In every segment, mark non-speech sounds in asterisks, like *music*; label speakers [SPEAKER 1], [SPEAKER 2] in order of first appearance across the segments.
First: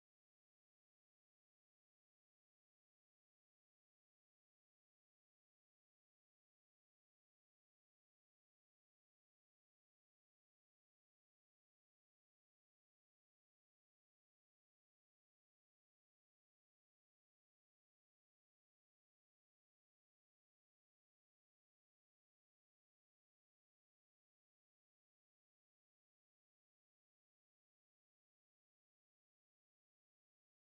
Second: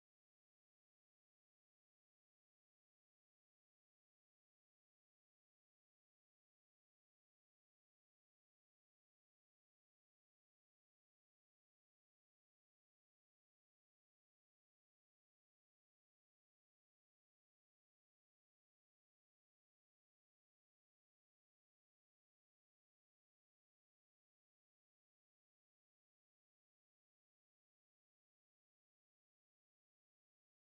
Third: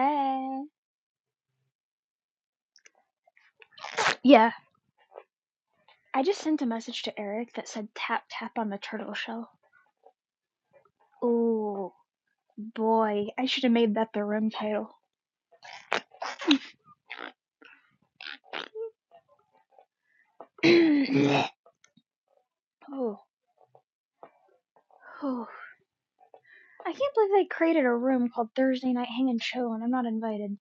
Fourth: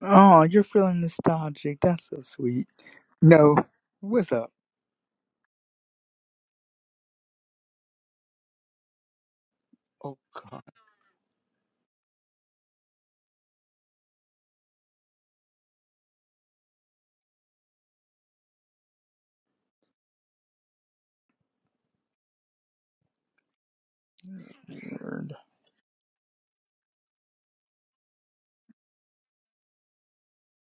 [SPEAKER 1] Oh, you're feeling nostalgic. That's so sweet. No, what's
[SPEAKER 2] Yeah,
[SPEAKER 1] up?
[SPEAKER 2] I just sent a message to Eric that said tap tap on the turtle shell.
[SPEAKER 1] Oh God,
[SPEAKER 2] Oh boy, I should have made that the room title. *clears throat* oh,
[SPEAKER 1] Lord.
[SPEAKER 2] oh, I can't believe they created a room called Thursday Night Hang and Show and I'm not invited.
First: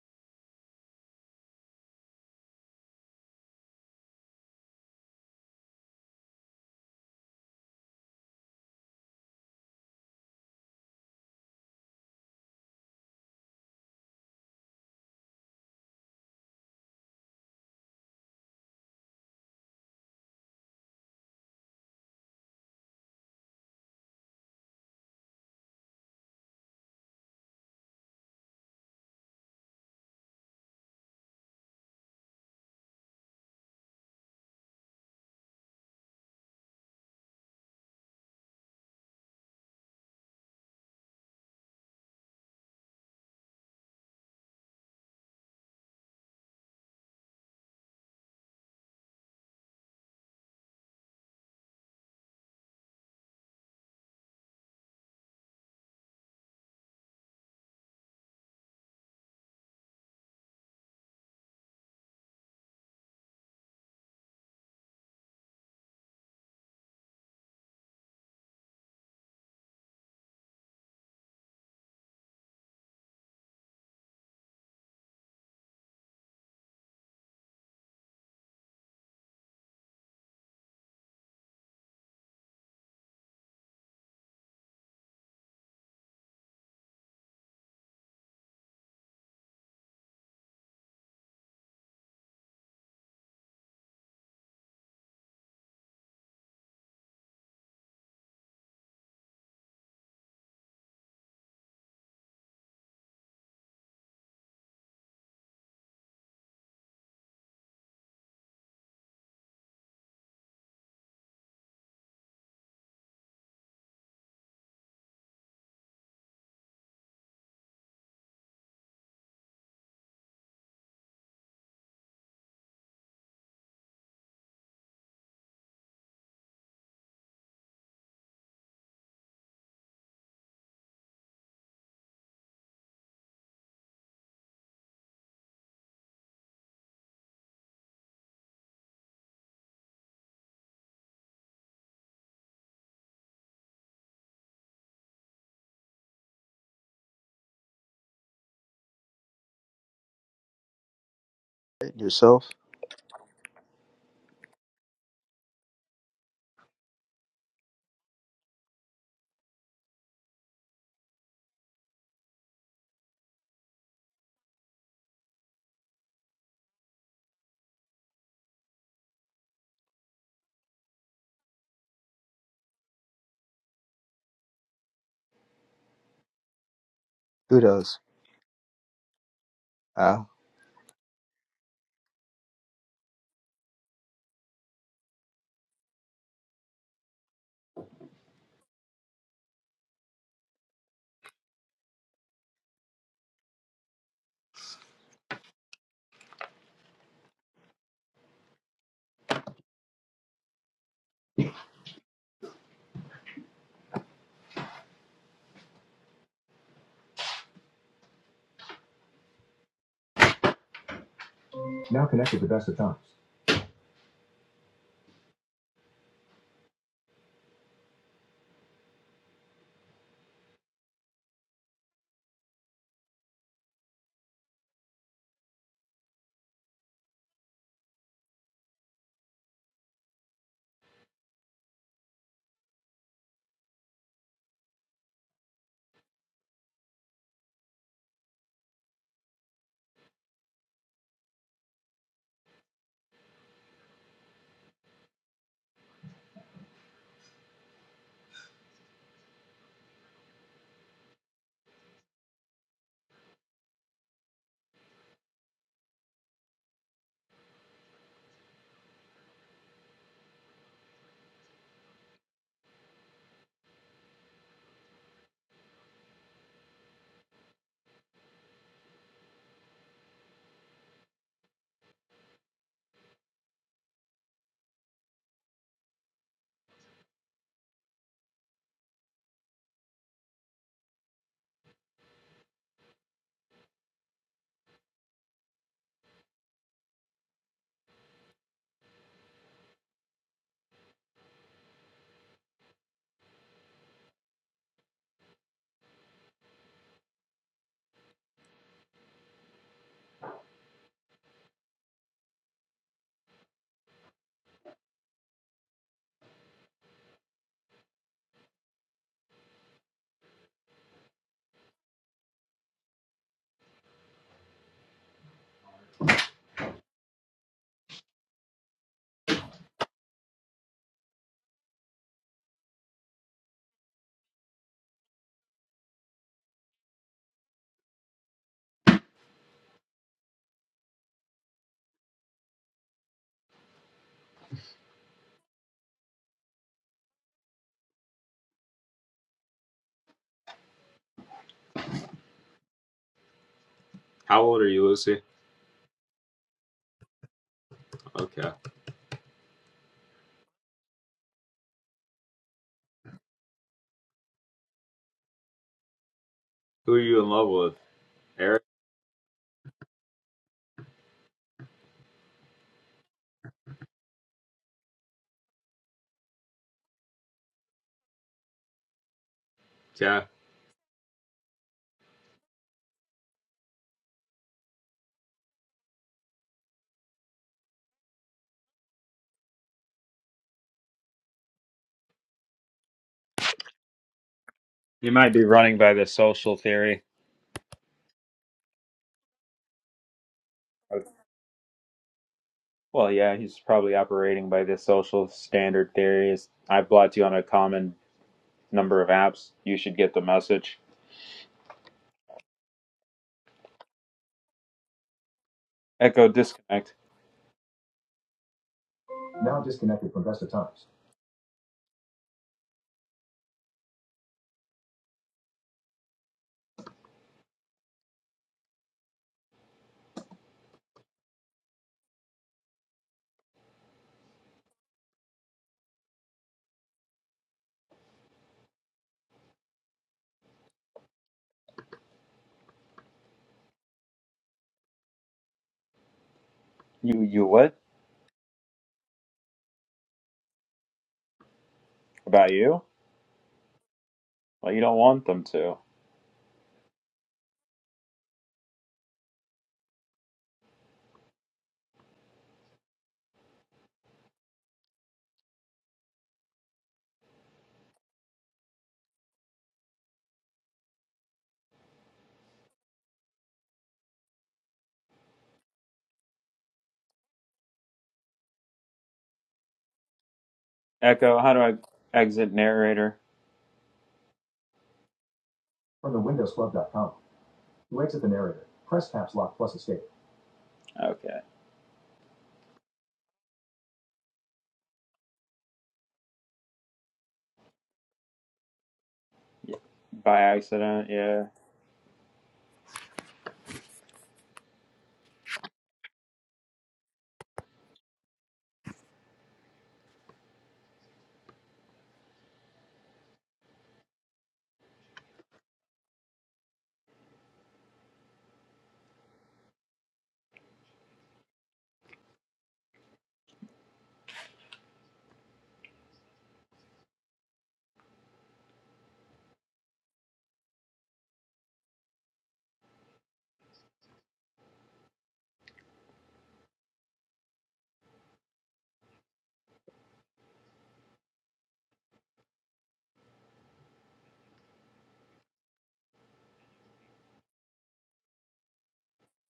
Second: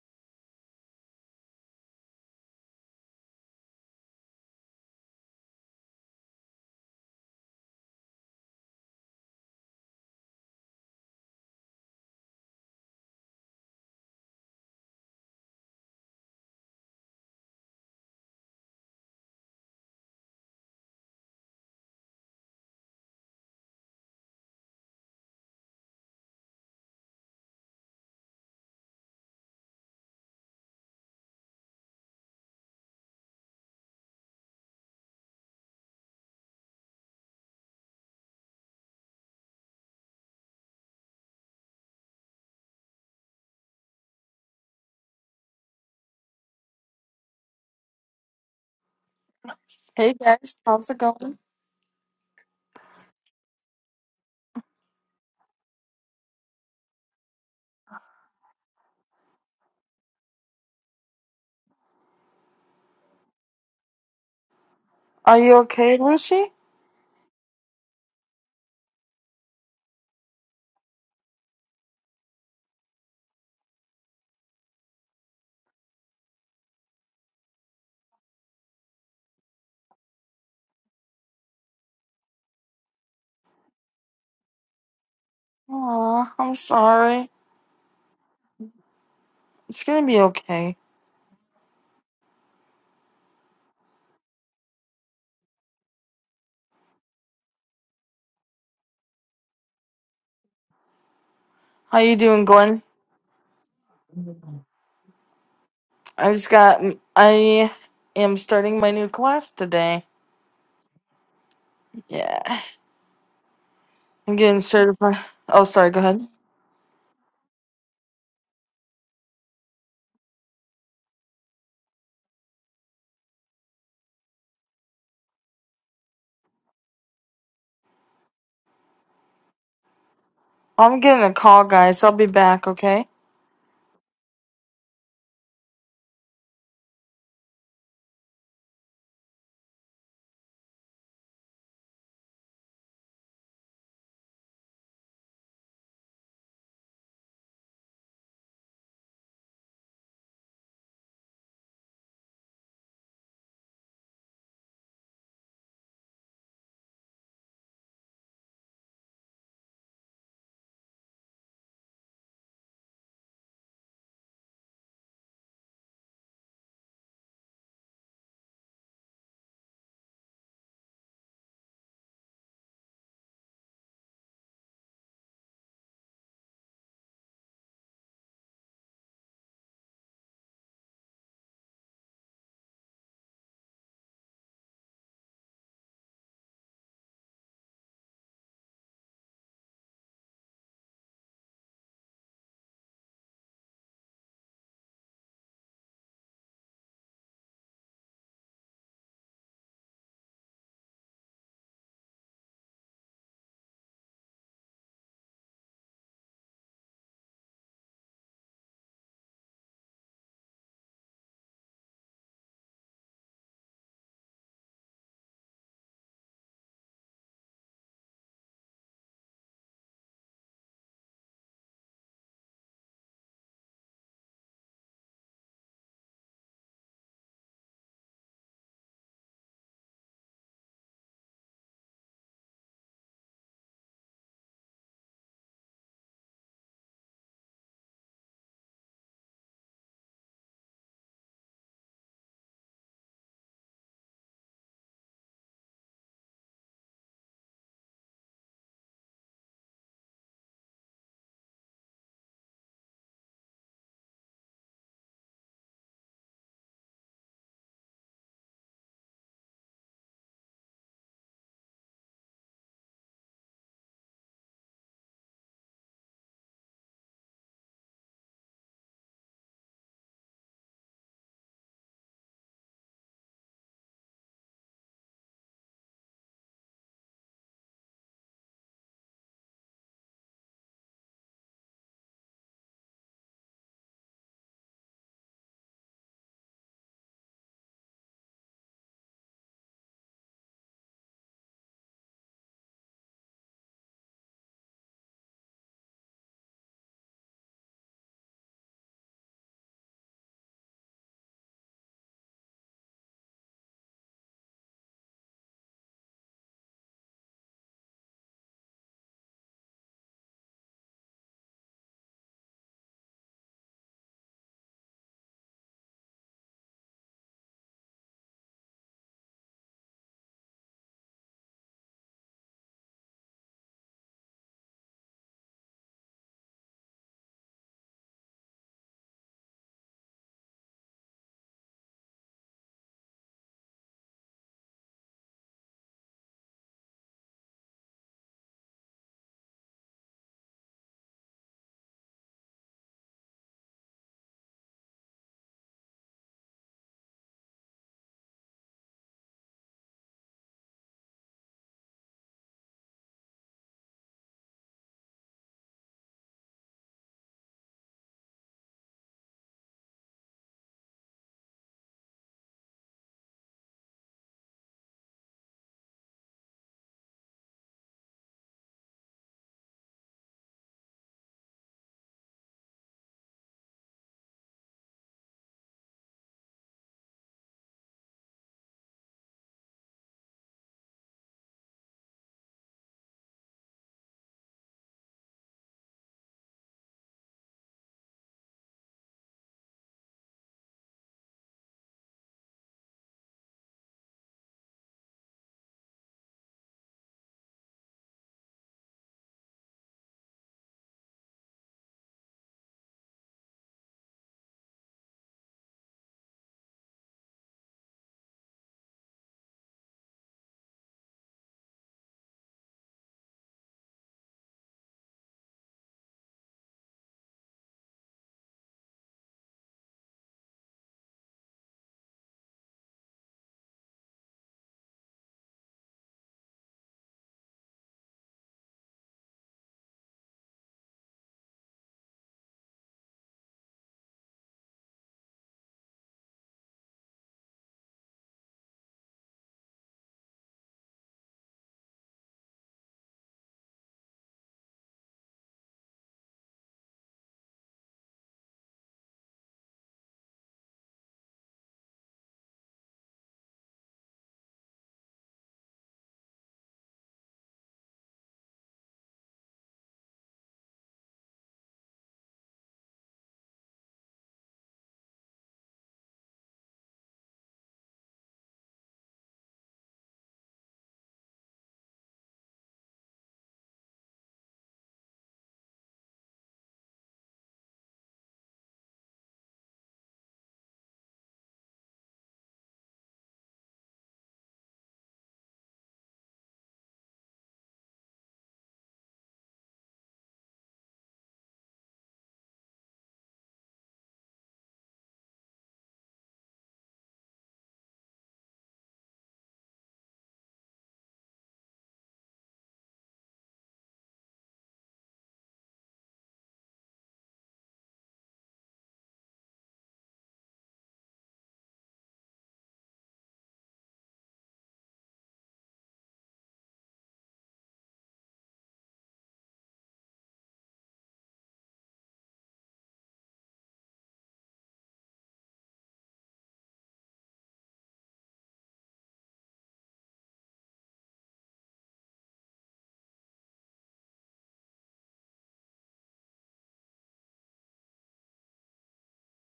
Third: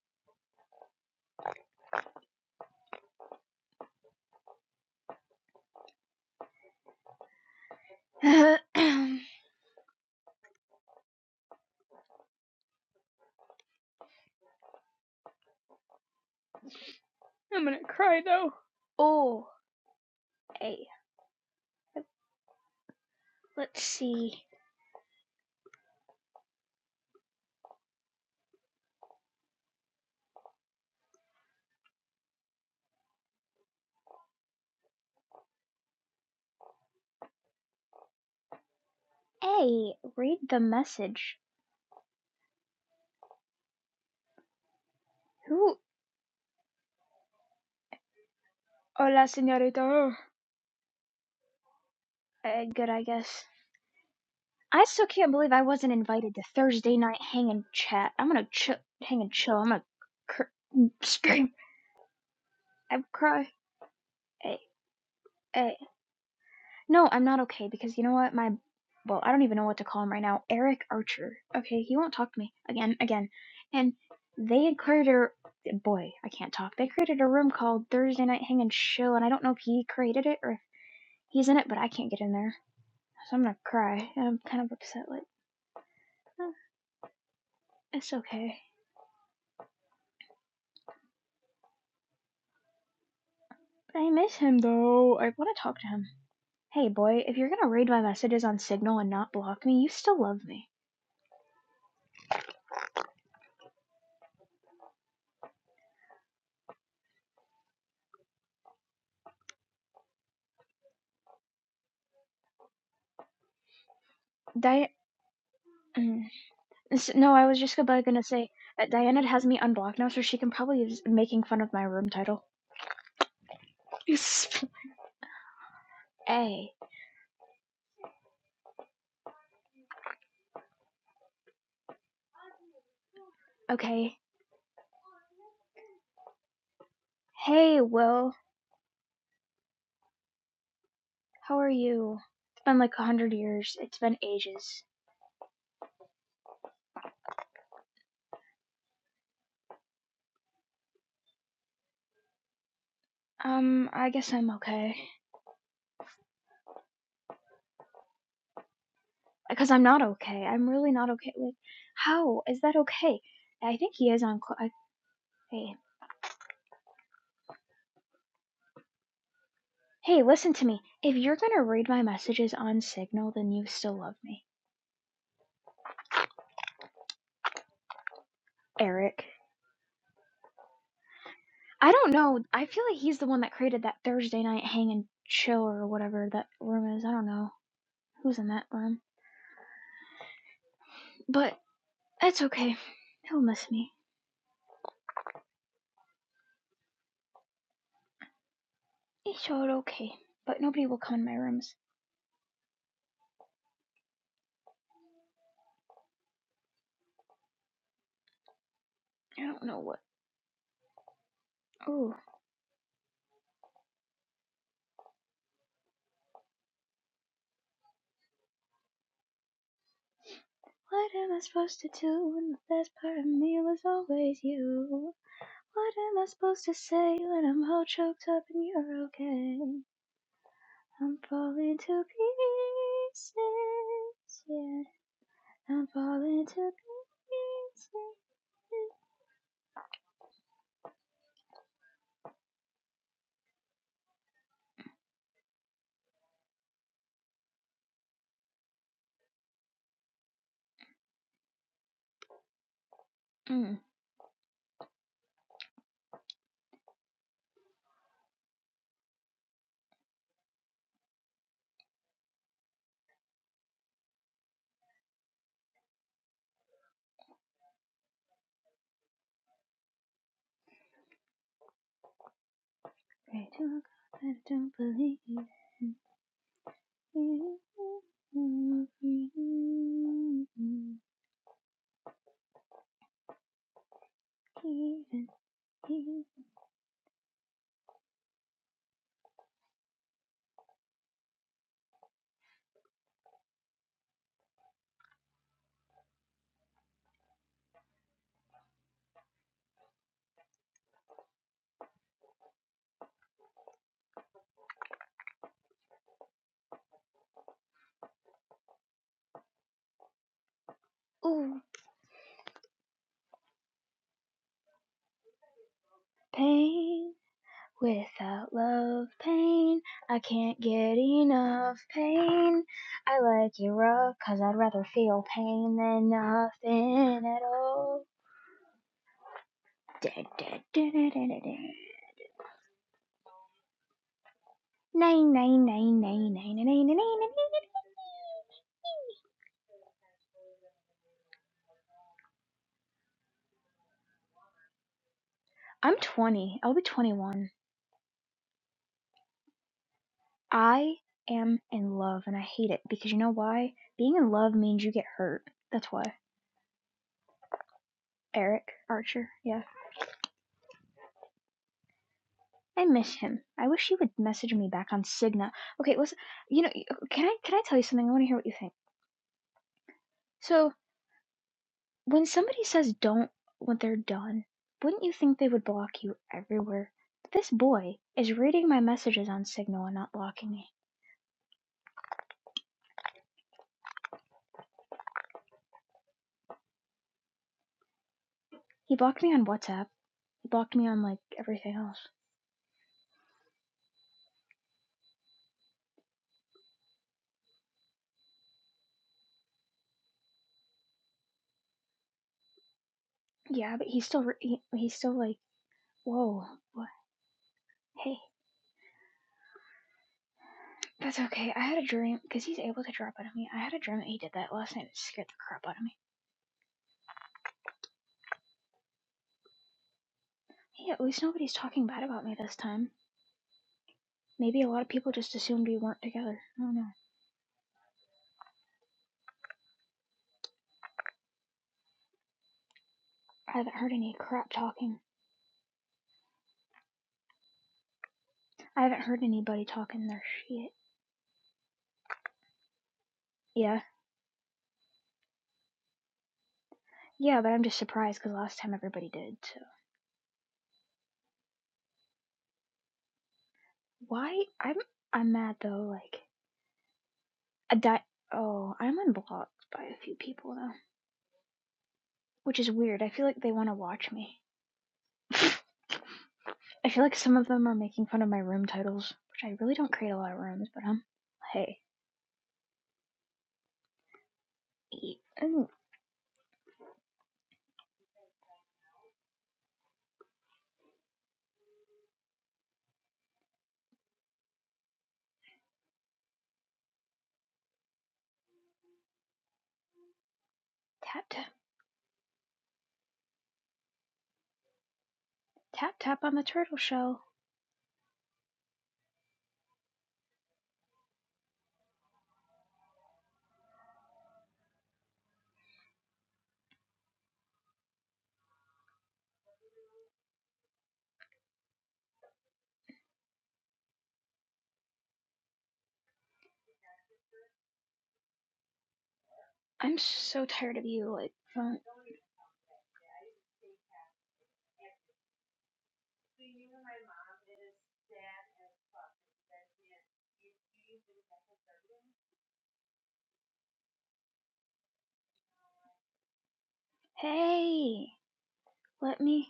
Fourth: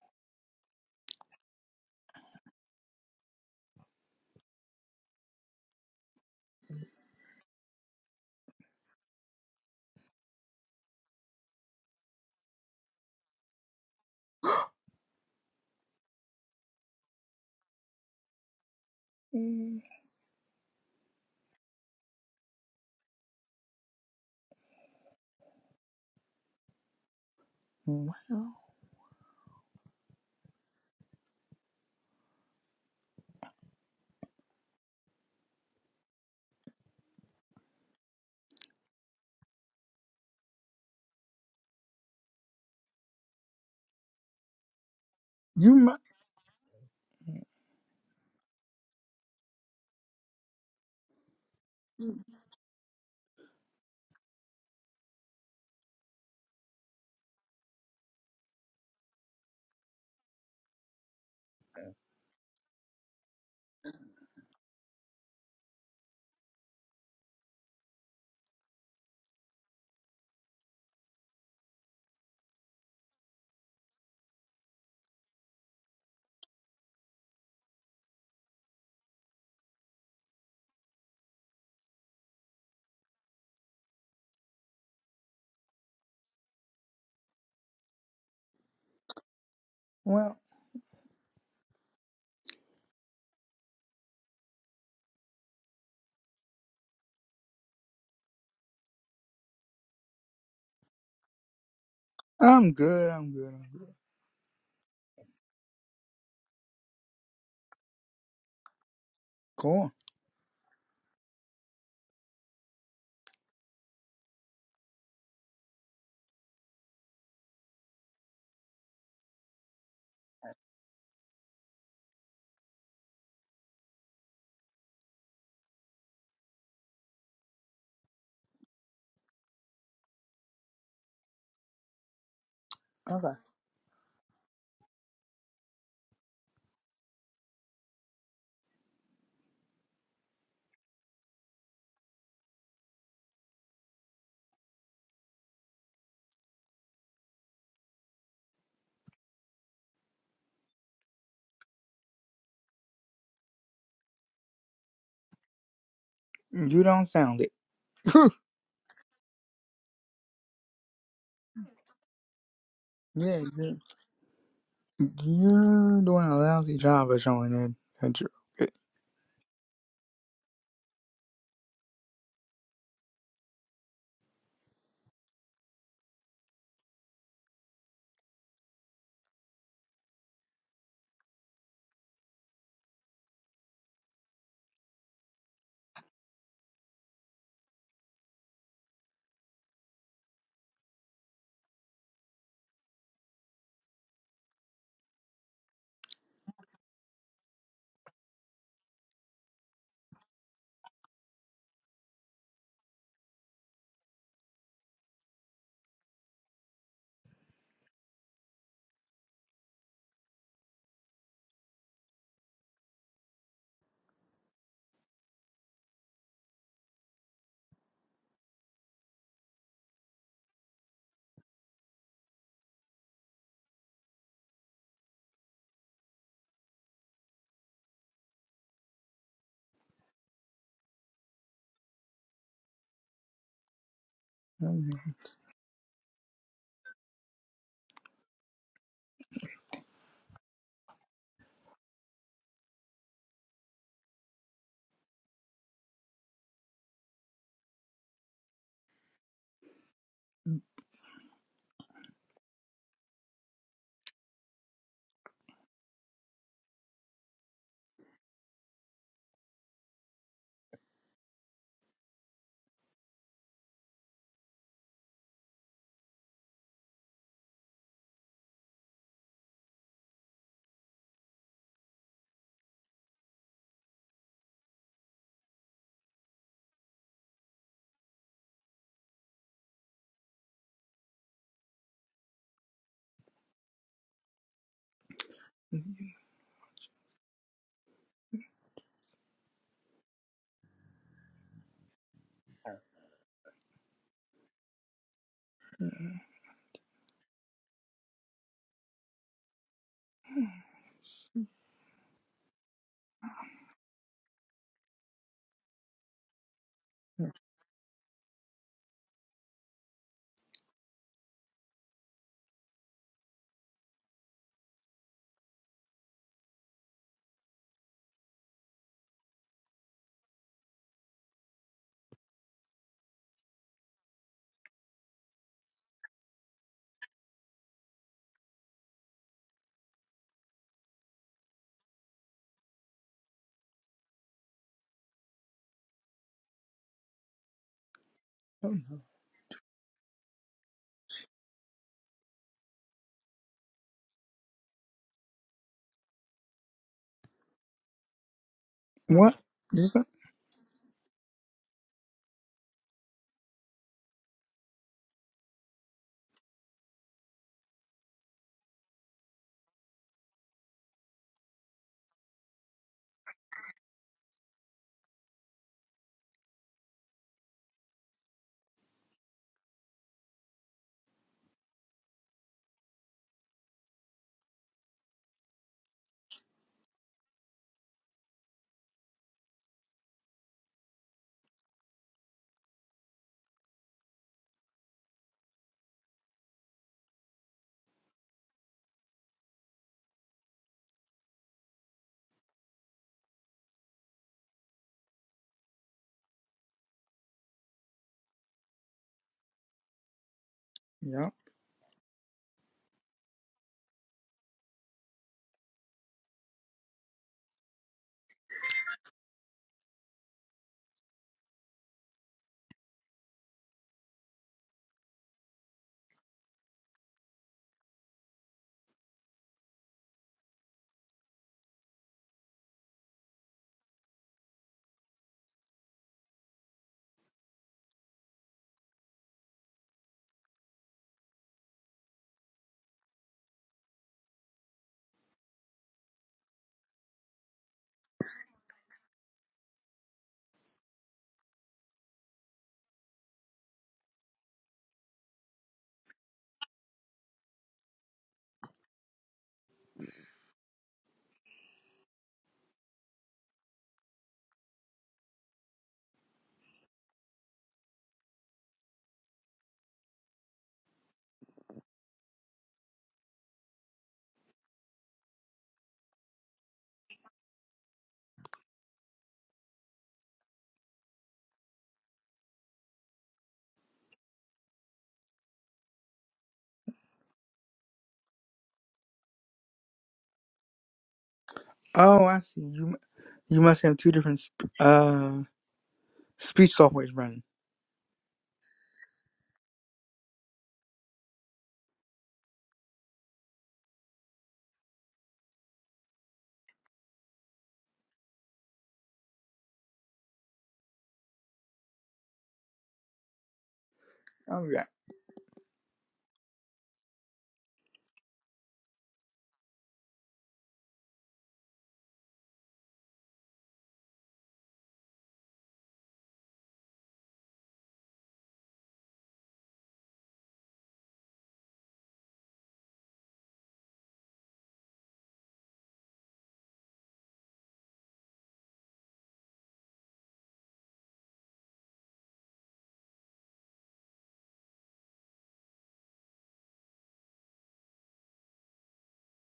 [SPEAKER 2] *clears throat* I'm gonna cry though. Oh,
[SPEAKER 1] Mm,
[SPEAKER 2] hey, let's see.
[SPEAKER 1] Well,
[SPEAKER 2] Hey, read the message.
[SPEAKER 1] you
[SPEAKER 2] Who?
[SPEAKER 1] might.
[SPEAKER 2] Hola, señorita.
[SPEAKER 3] Hey guys, how's it going?
[SPEAKER 2] Uh, good, I guess. I still can't believe I wasn't invited to Thursday night hang and chat. I'm gonna chill, hang and chill. I'm gonna cr- scream. I cry. Hey,
[SPEAKER 3] Are you
[SPEAKER 2] hey.
[SPEAKER 3] okay, Lucy?
[SPEAKER 2] No, I'm not okay because you know what? My, well, I don't even know what to call him right now. Eric Archer. Okay, he won't talk to me again, again. And they had created a boy. I can't talk. They created a room called Thursday night hang and chill, and I don't know if he created it or if he's in it, but I can't get in there, so I'm gonna cry. I'm kind of upset. Like,
[SPEAKER 3] Aw,
[SPEAKER 2] eh,
[SPEAKER 3] I'm sorry.
[SPEAKER 2] it's okay.
[SPEAKER 3] It's gonna be
[SPEAKER 1] Well,
[SPEAKER 3] okay.
[SPEAKER 2] I miss him though. I want to talk to him. Hey boy, if you're gonna read my messages on Signal and not block me, you still love me.
[SPEAKER 3] How you doing,
[SPEAKER 1] I'm
[SPEAKER 3] Glenn?
[SPEAKER 1] good. I'm good. I'm good.
[SPEAKER 3] I just got. I am starting my new class
[SPEAKER 1] Cool.
[SPEAKER 3] today. Yeah, I'm getting
[SPEAKER 2] Di-
[SPEAKER 3] certified. Oh, sorry. Go ahead.
[SPEAKER 2] *clears throat* no, I was just about gonna say that Diana has me unblocked now, so she can probably is making fun of my room title. *laughs* hey,
[SPEAKER 3] I'm getting a call, guys. I'll be back. Okay.
[SPEAKER 1] Okay.
[SPEAKER 2] okay. Hey, Will, how are you? It's been like a hundred years. It's been ages.
[SPEAKER 4] Yourself?
[SPEAKER 2] Um, I guess I'm okay.
[SPEAKER 1] You don't sound it. *laughs*
[SPEAKER 2] Because I'm not okay. I'm really not okay. Like, how is that okay?
[SPEAKER 1] yeah,
[SPEAKER 2] I
[SPEAKER 1] you're,
[SPEAKER 2] think he is on. Cl- I, hey,
[SPEAKER 1] you're doing a lousy job of showing it that you're okay.
[SPEAKER 2] Hey, listen to me. If you're gonna read my messages on Signal, then you still love me.
[SPEAKER 4] Who does?
[SPEAKER 2] Eric.
[SPEAKER 4] Ah,
[SPEAKER 2] I don't know. I feel like he's the one that created that Thursday night hang and chill or whatever that room is. I don't know who's in that room. But that's okay. He'll miss me. It's all okay. But nobody will come in my rooms. I don't know what.
[SPEAKER 4] Now
[SPEAKER 2] Ooh.
[SPEAKER 4] connected to best of times.
[SPEAKER 2] What am I supposed to do when the best part of me was always you? What am I supposed to say when I'm all choked up and you're okay? I'm falling to pieces. Yeah, I'm falling to pieces. Mm. Pray to God that I don't believe in you. Even you. Ooh, pain without love, pain. I can't get enough pain. I like you rough, cause I'd rather feel pain than nothing at all. Nine nine nine nine nine nine nine nine nine.
[SPEAKER 4] How old are you, Lucy?
[SPEAKER 2] I'm 20. I'll be 21.
[SPEAKER 4] Okay.
[SPEAKER 1] What? You said-
[SPEAKER 2] I am in love and I hate it because you know why? Being in love means you get hurt. That's why.
[SPEAKER 4] Who are you in love with? Eric?
[SPEAKER 2] Eric Archer. Yeah. I miss him. I wish he would message me back on Cigna. Okay, listen. You know, can I can I tell you something? I want to hear what you think.
[SPEAKER 4] Yeah.
[SPEAKER 2] So, When somebody says don't when they're done, wouldn't you think they would block you everywhere? this boy is reading my messages on Signal and not blocking me.
[SPEAKER 4] You might be running by the social theory.
[SPEAKER 2] He blocked me on WhatsApp. He blocked me on like everything else.
[SPEAKER 4] Well, yeah, he's probably operating by the social standard theory. It's, I've blocked you on a common number of apps. You should get the message.
[SPEAKER 1] Yeah.
[SPEAKER 2] Yeah, but he's still re- he, he's still like
[SPEAKER 4] Echo
[SPEAKER 2] whoa what
[SPEAKER 4] disconnect.
[SPEAKER 2] hey
[SPEAKER 4] Now disconnected from best of times.
[SPEAKER 2] that's okay. I had a dream because he's able to drop out of me. I had a dream that he did that last night. It scared the crap out of me. Hey, at least nobody's talking bad about me this time. Maybe a lot of people just assumed we weren't together. I don't know. I haven't heard any crap talking.
[SPEAKER 4] You you what
[SPEAKER 2] I haven't heard anybody talking their shit.
[SPEAKER 4] about you?
[SPEAKER 2] Yeah,
[SPEAKER 4] Well, you don't want them to.
[SPEAKER 2] yeah, but I'm just surprised because last time everybody did. So why? I'm I'm mad though. Like a di. Oh, I'm unblocked by a few people though, which is weird. I feel like they want to watch me. *laughs* I feel like some of them are making fun of my room titles, which I really don't create a lot of rooms, but um,
[SPEAKER 4] Echo. How do I
[SPEAKER 2] hey,
[SPEAKER 4] exit narrator?
[SPEAKER 2] eat. Mm,
[SPEAKER 4] From the Windows Club. dot Com. To exit the narrator, press caps lock plus escape. Okay.
[SPEAKER 1] Oh, I see. You you must have two different sp- uh speech softwares running.
[SPEAKER 4] Yeah. By accident,
[SPEAKER 2] tap tap
[SPEAKER 4] yeah.
[SPEAKER 2] tap tap on the turtle shell.
[SPEAKER 1] Oh,
[SPEAKER 2] I'm so tired of you, like, phone. Hey, let me.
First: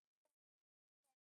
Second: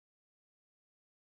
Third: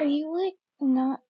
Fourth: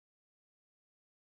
[SPEAKER 2] Are you like not?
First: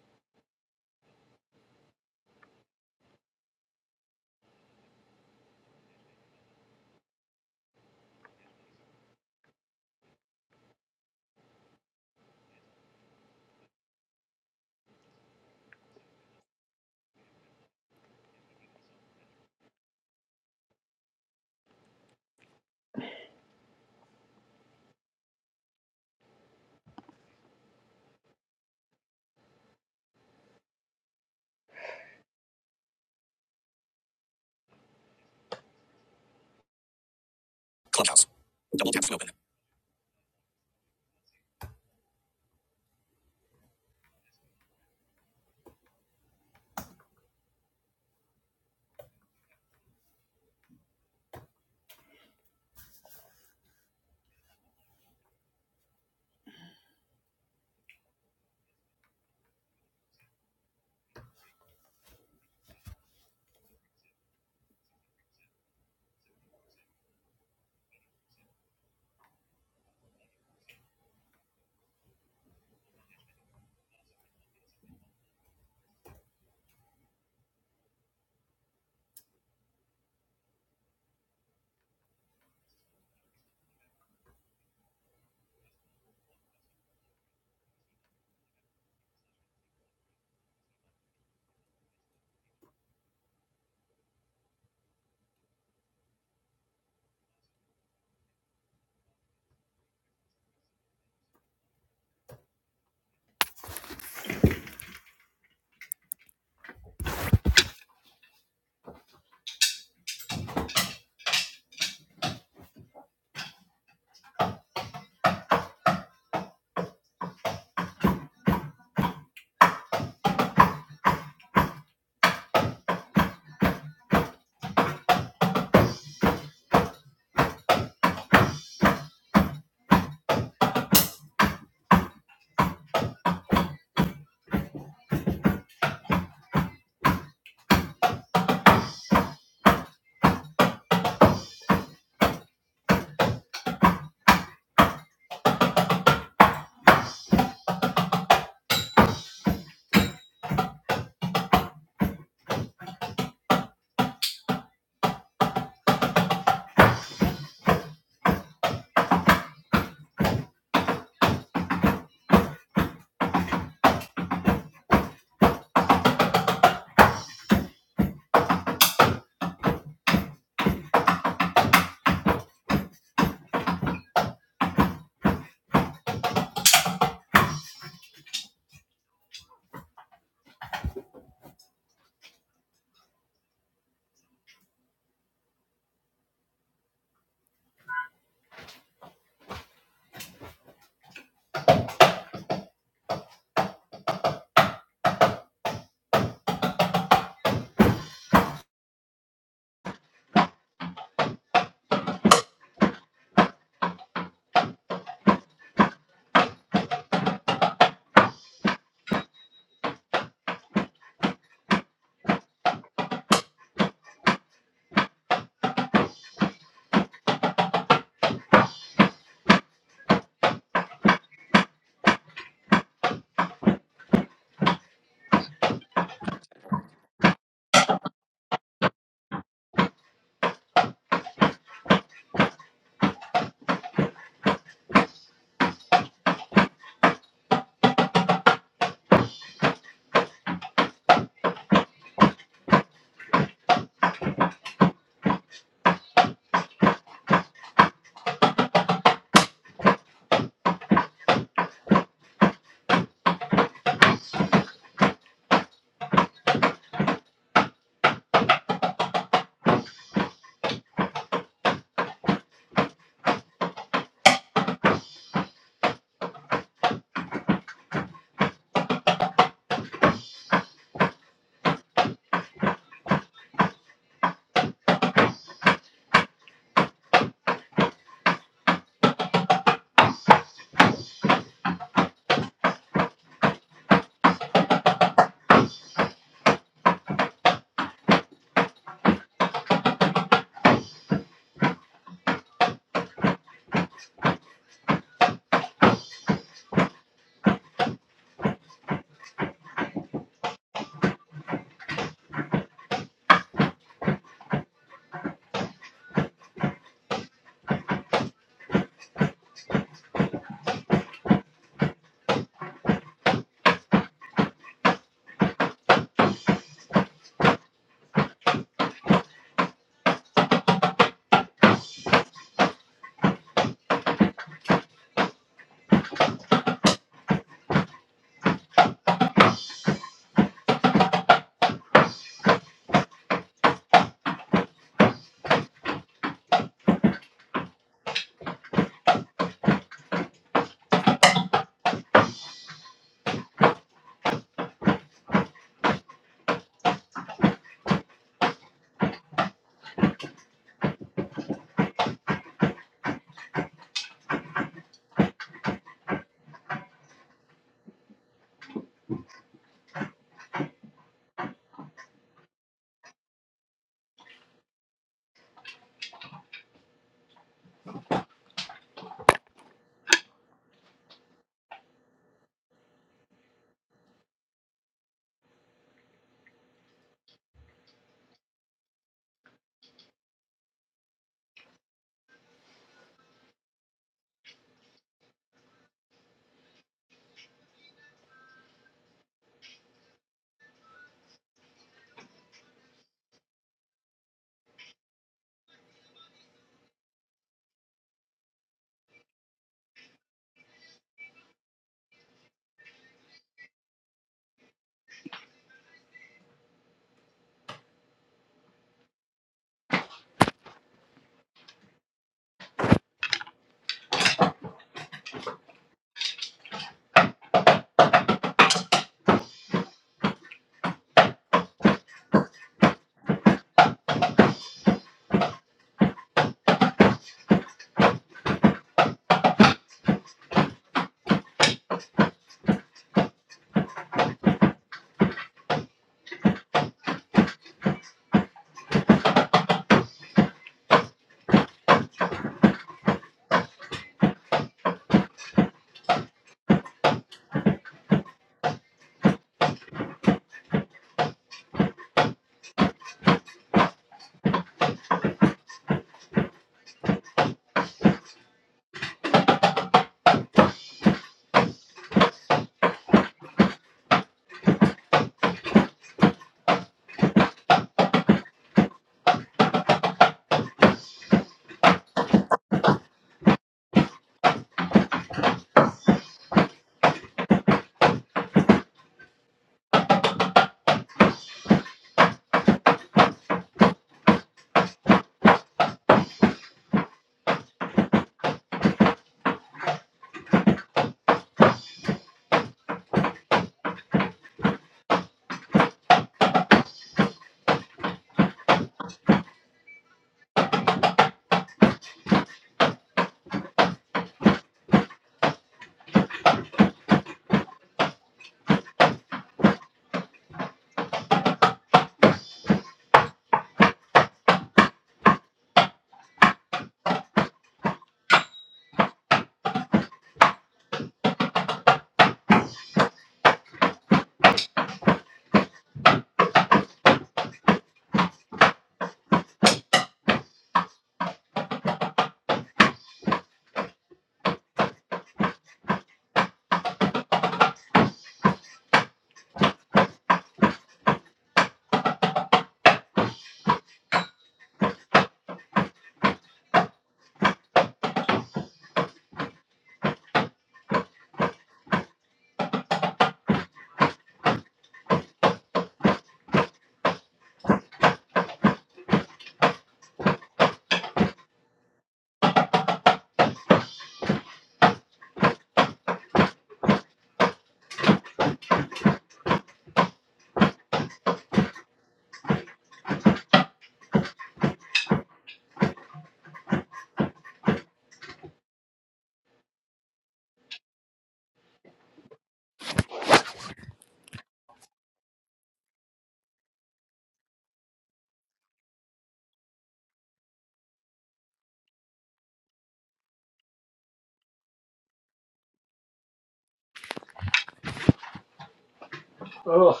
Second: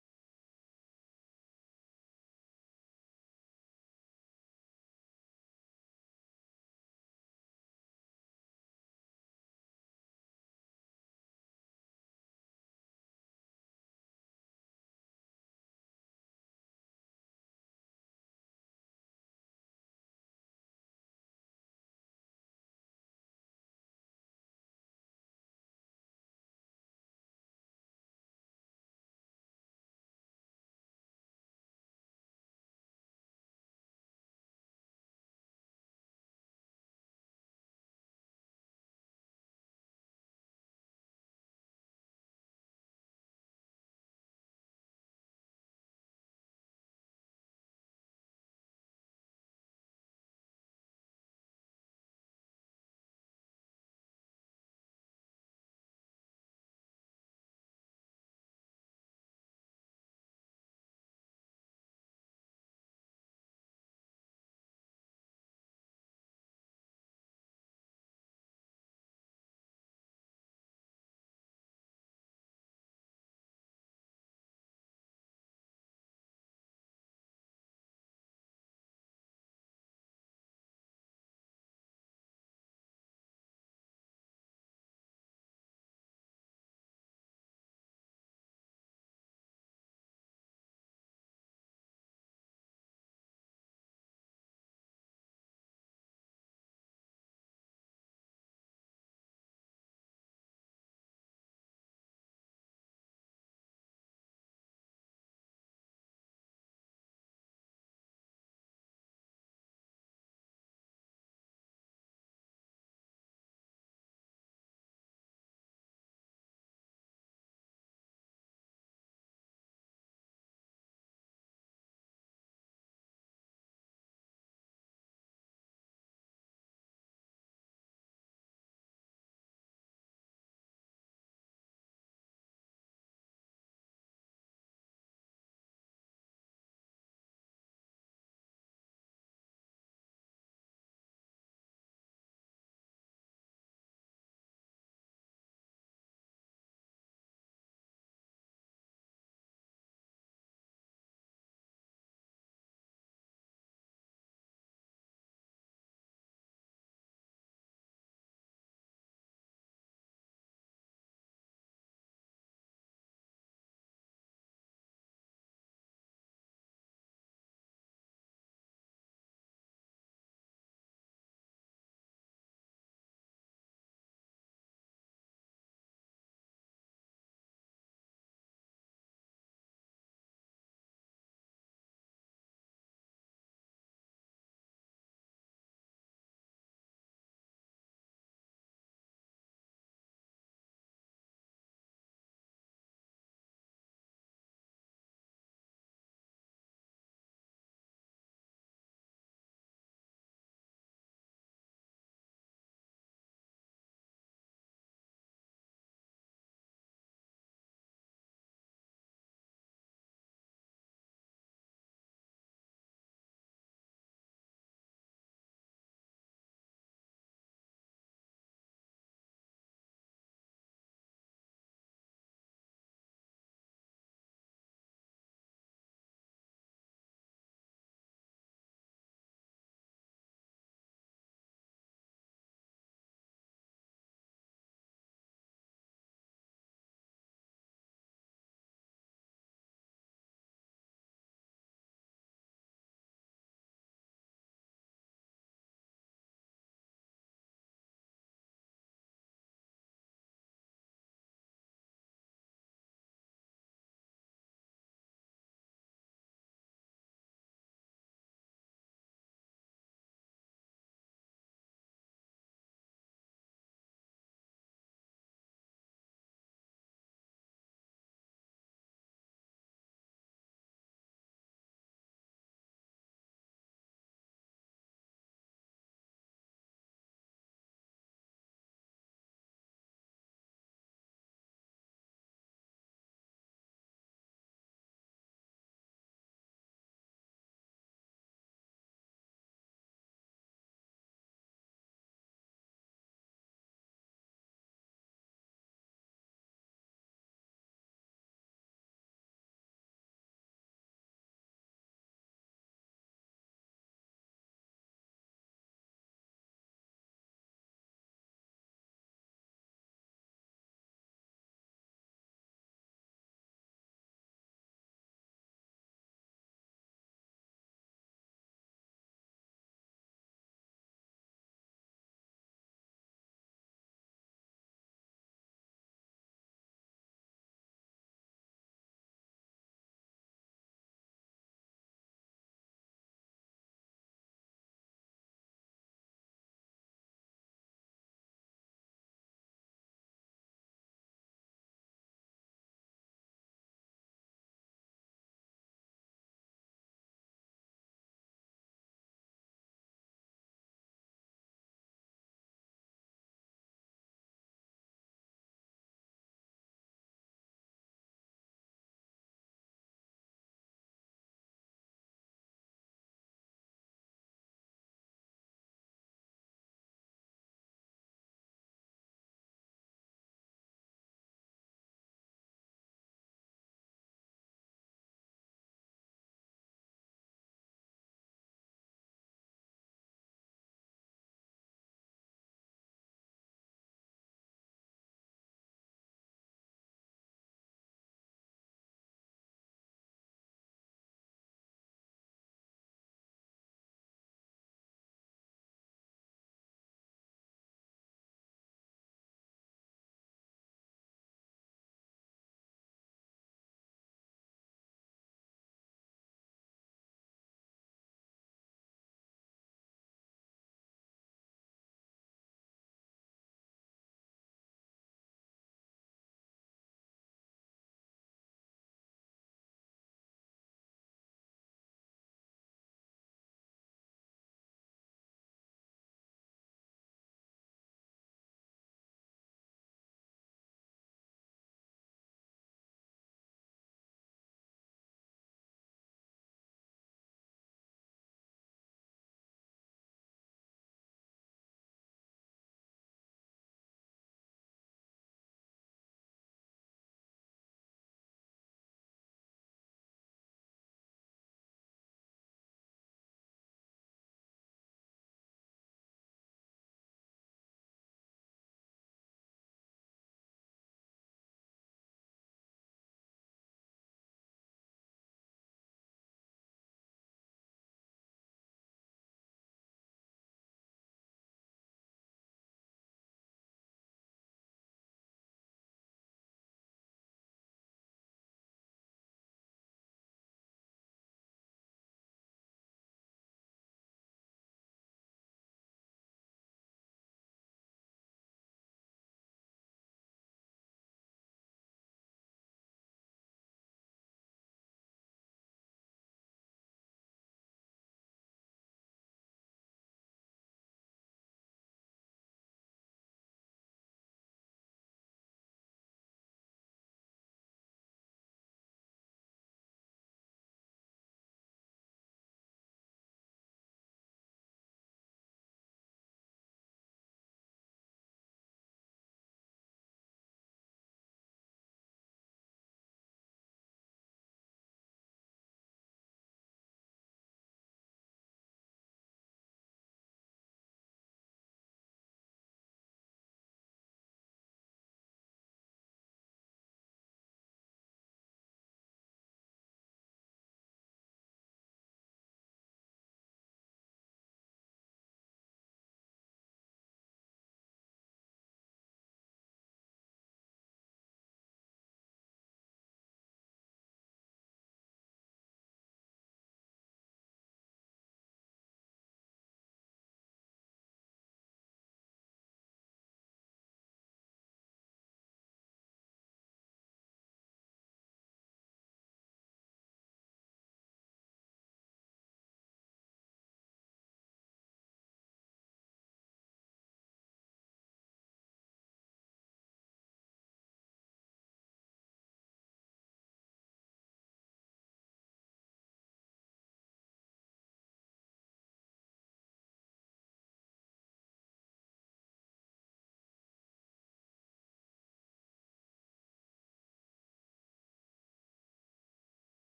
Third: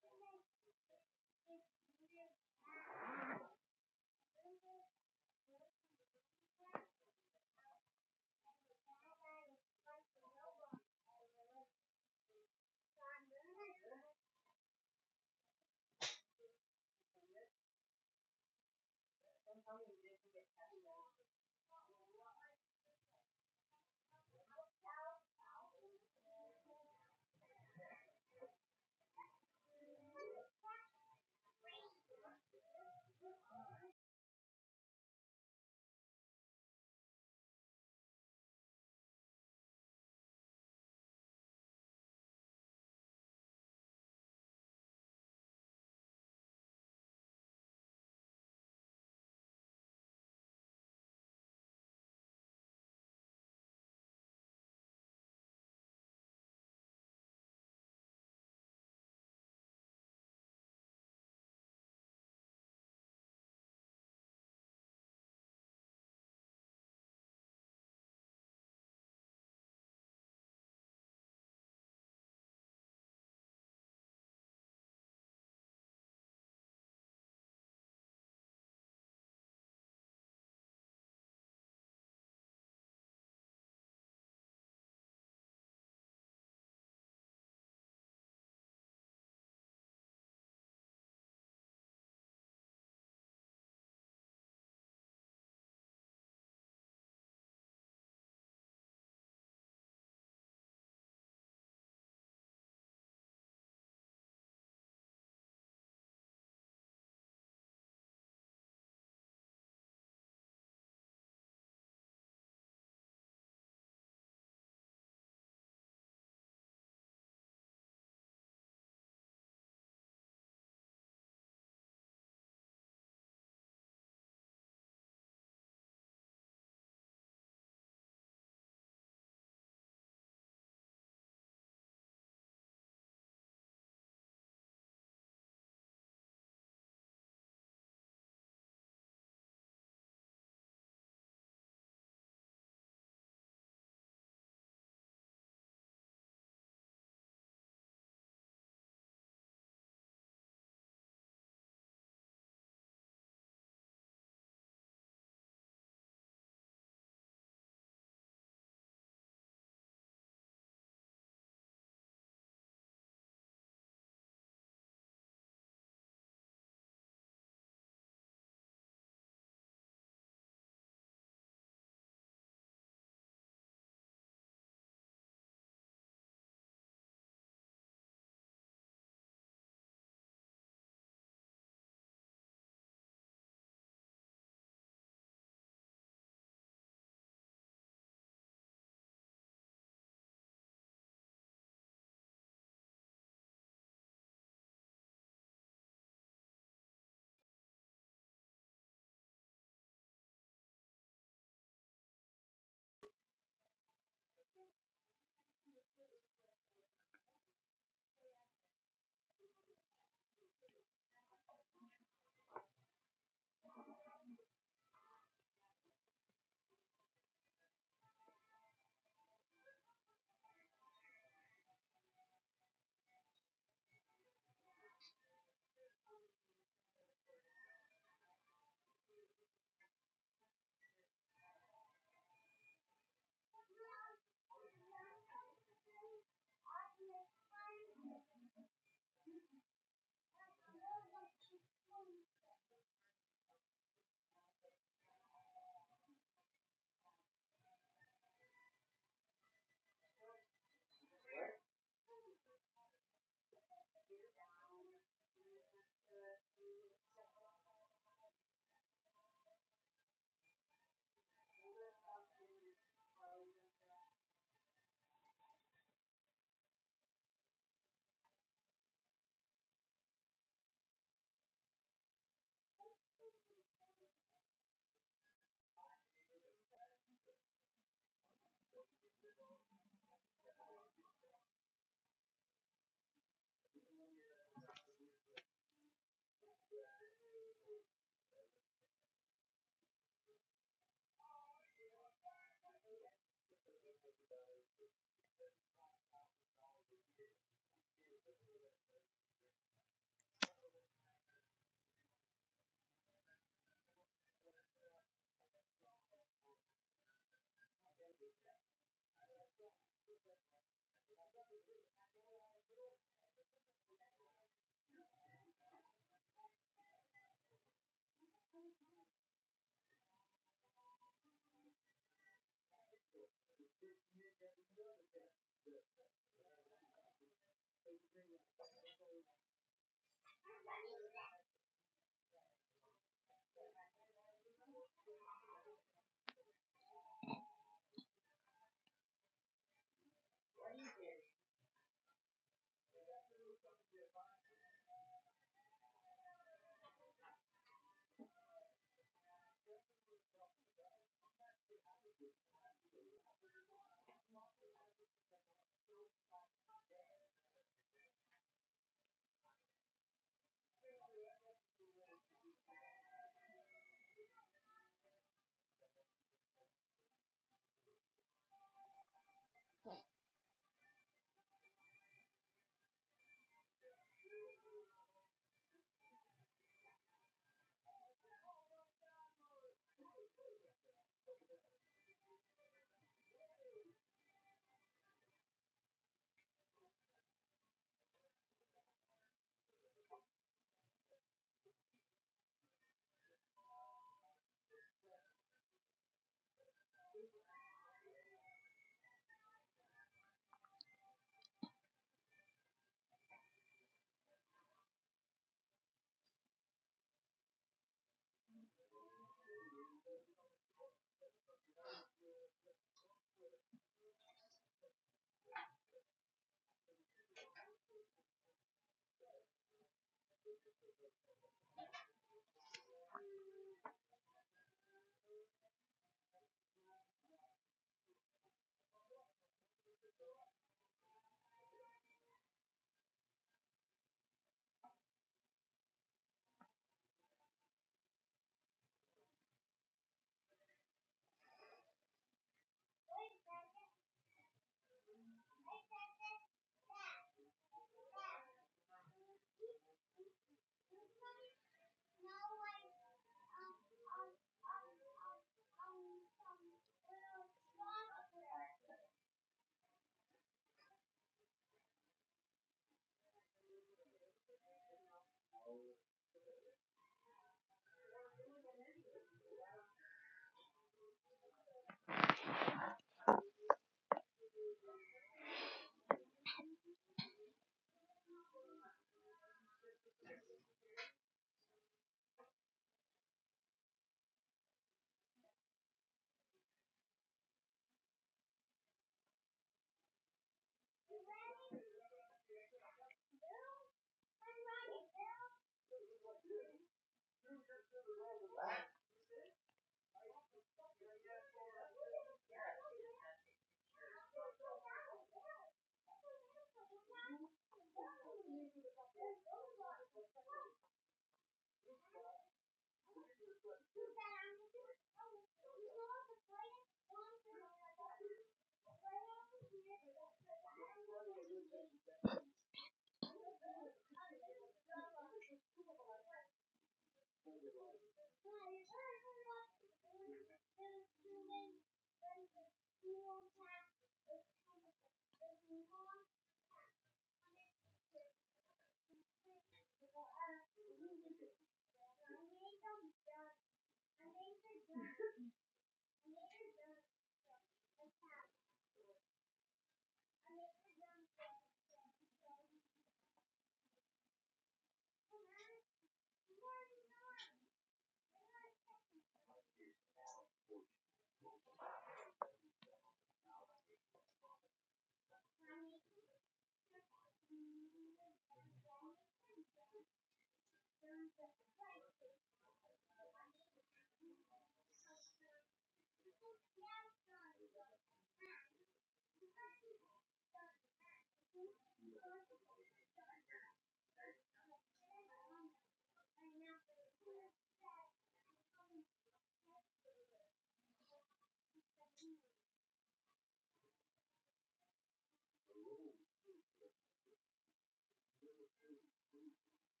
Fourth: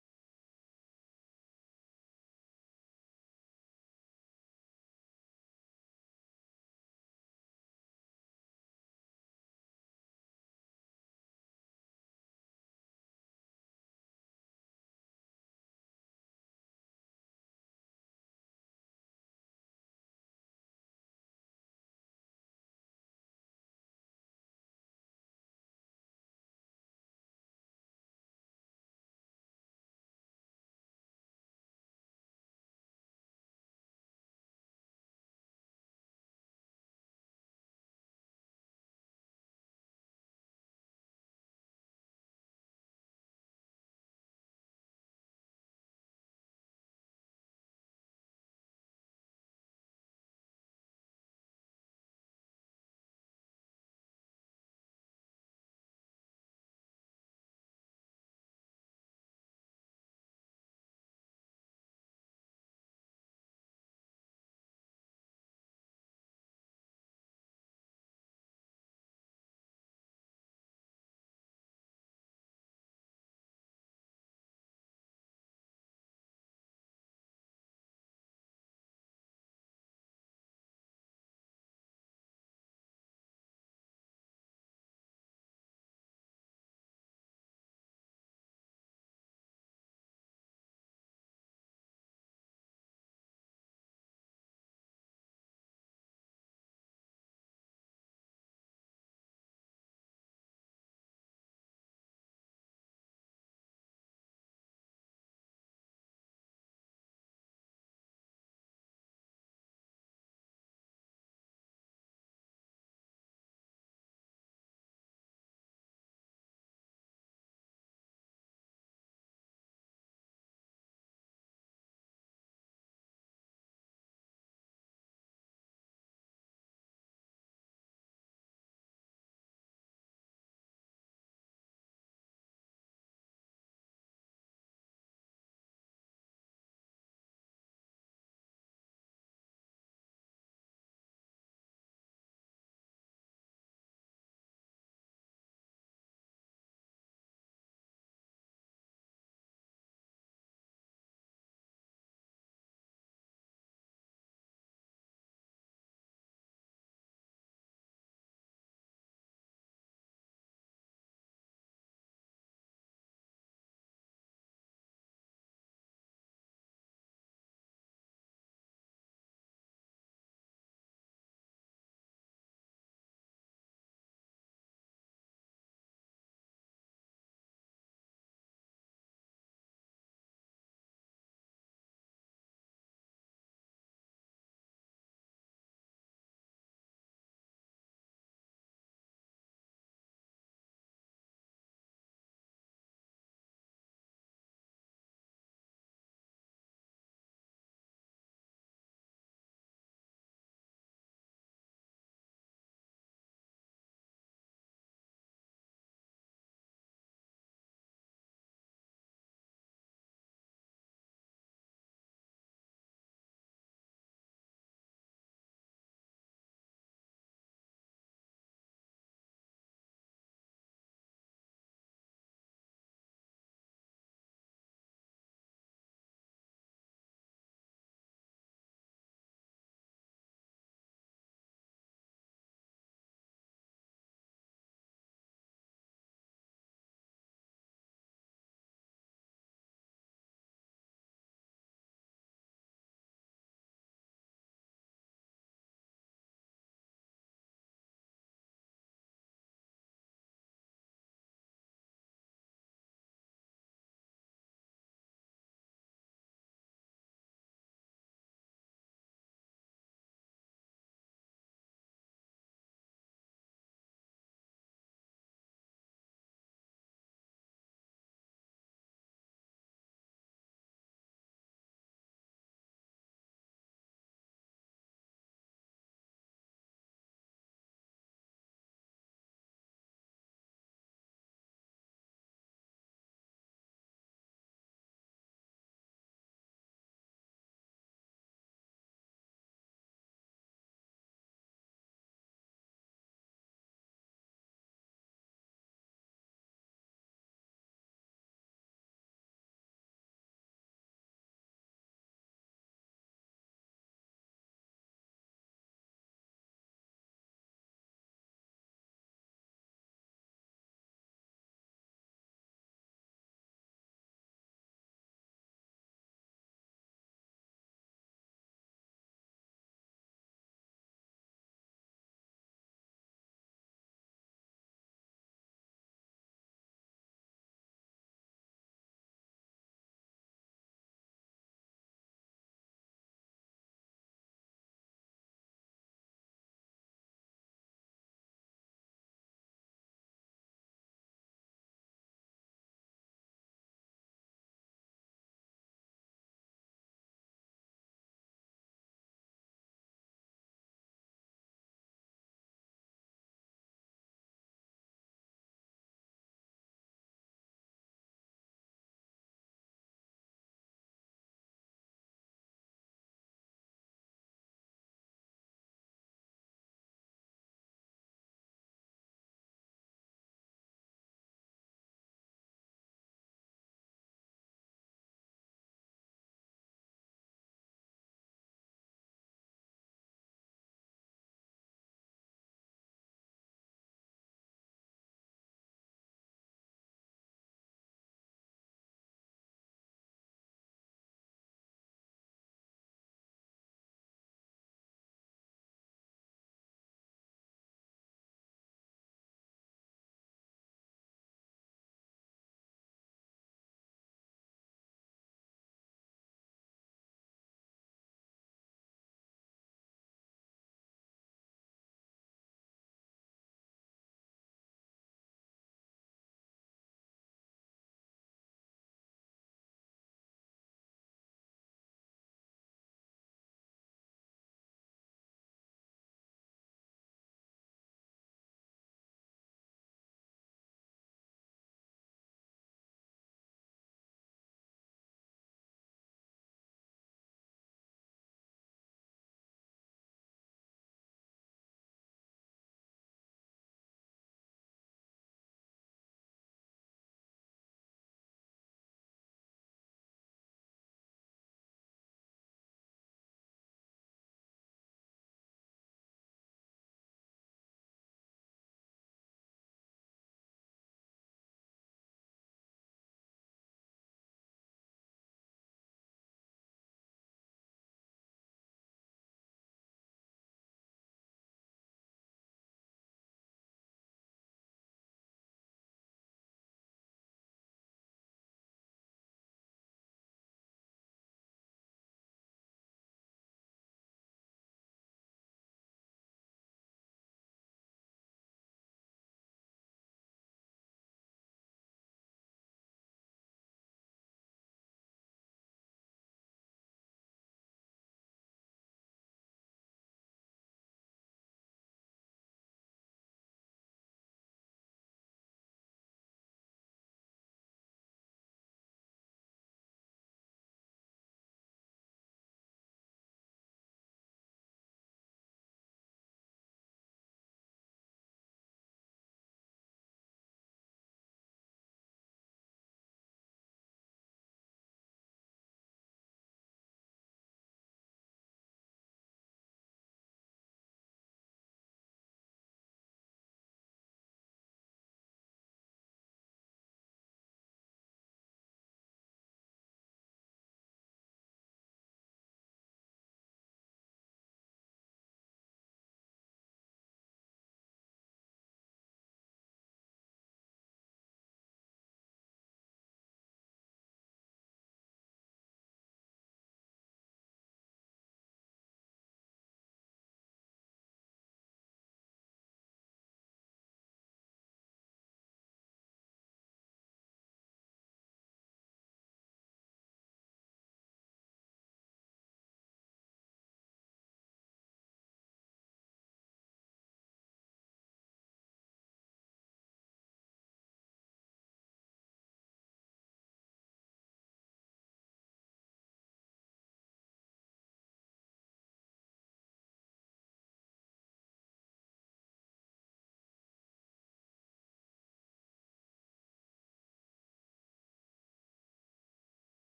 [SPEAKER 4] Oh,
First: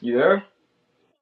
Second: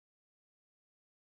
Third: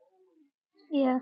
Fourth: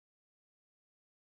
[SPEAKER 4] you there?
[SPEAKER 2] Yeah.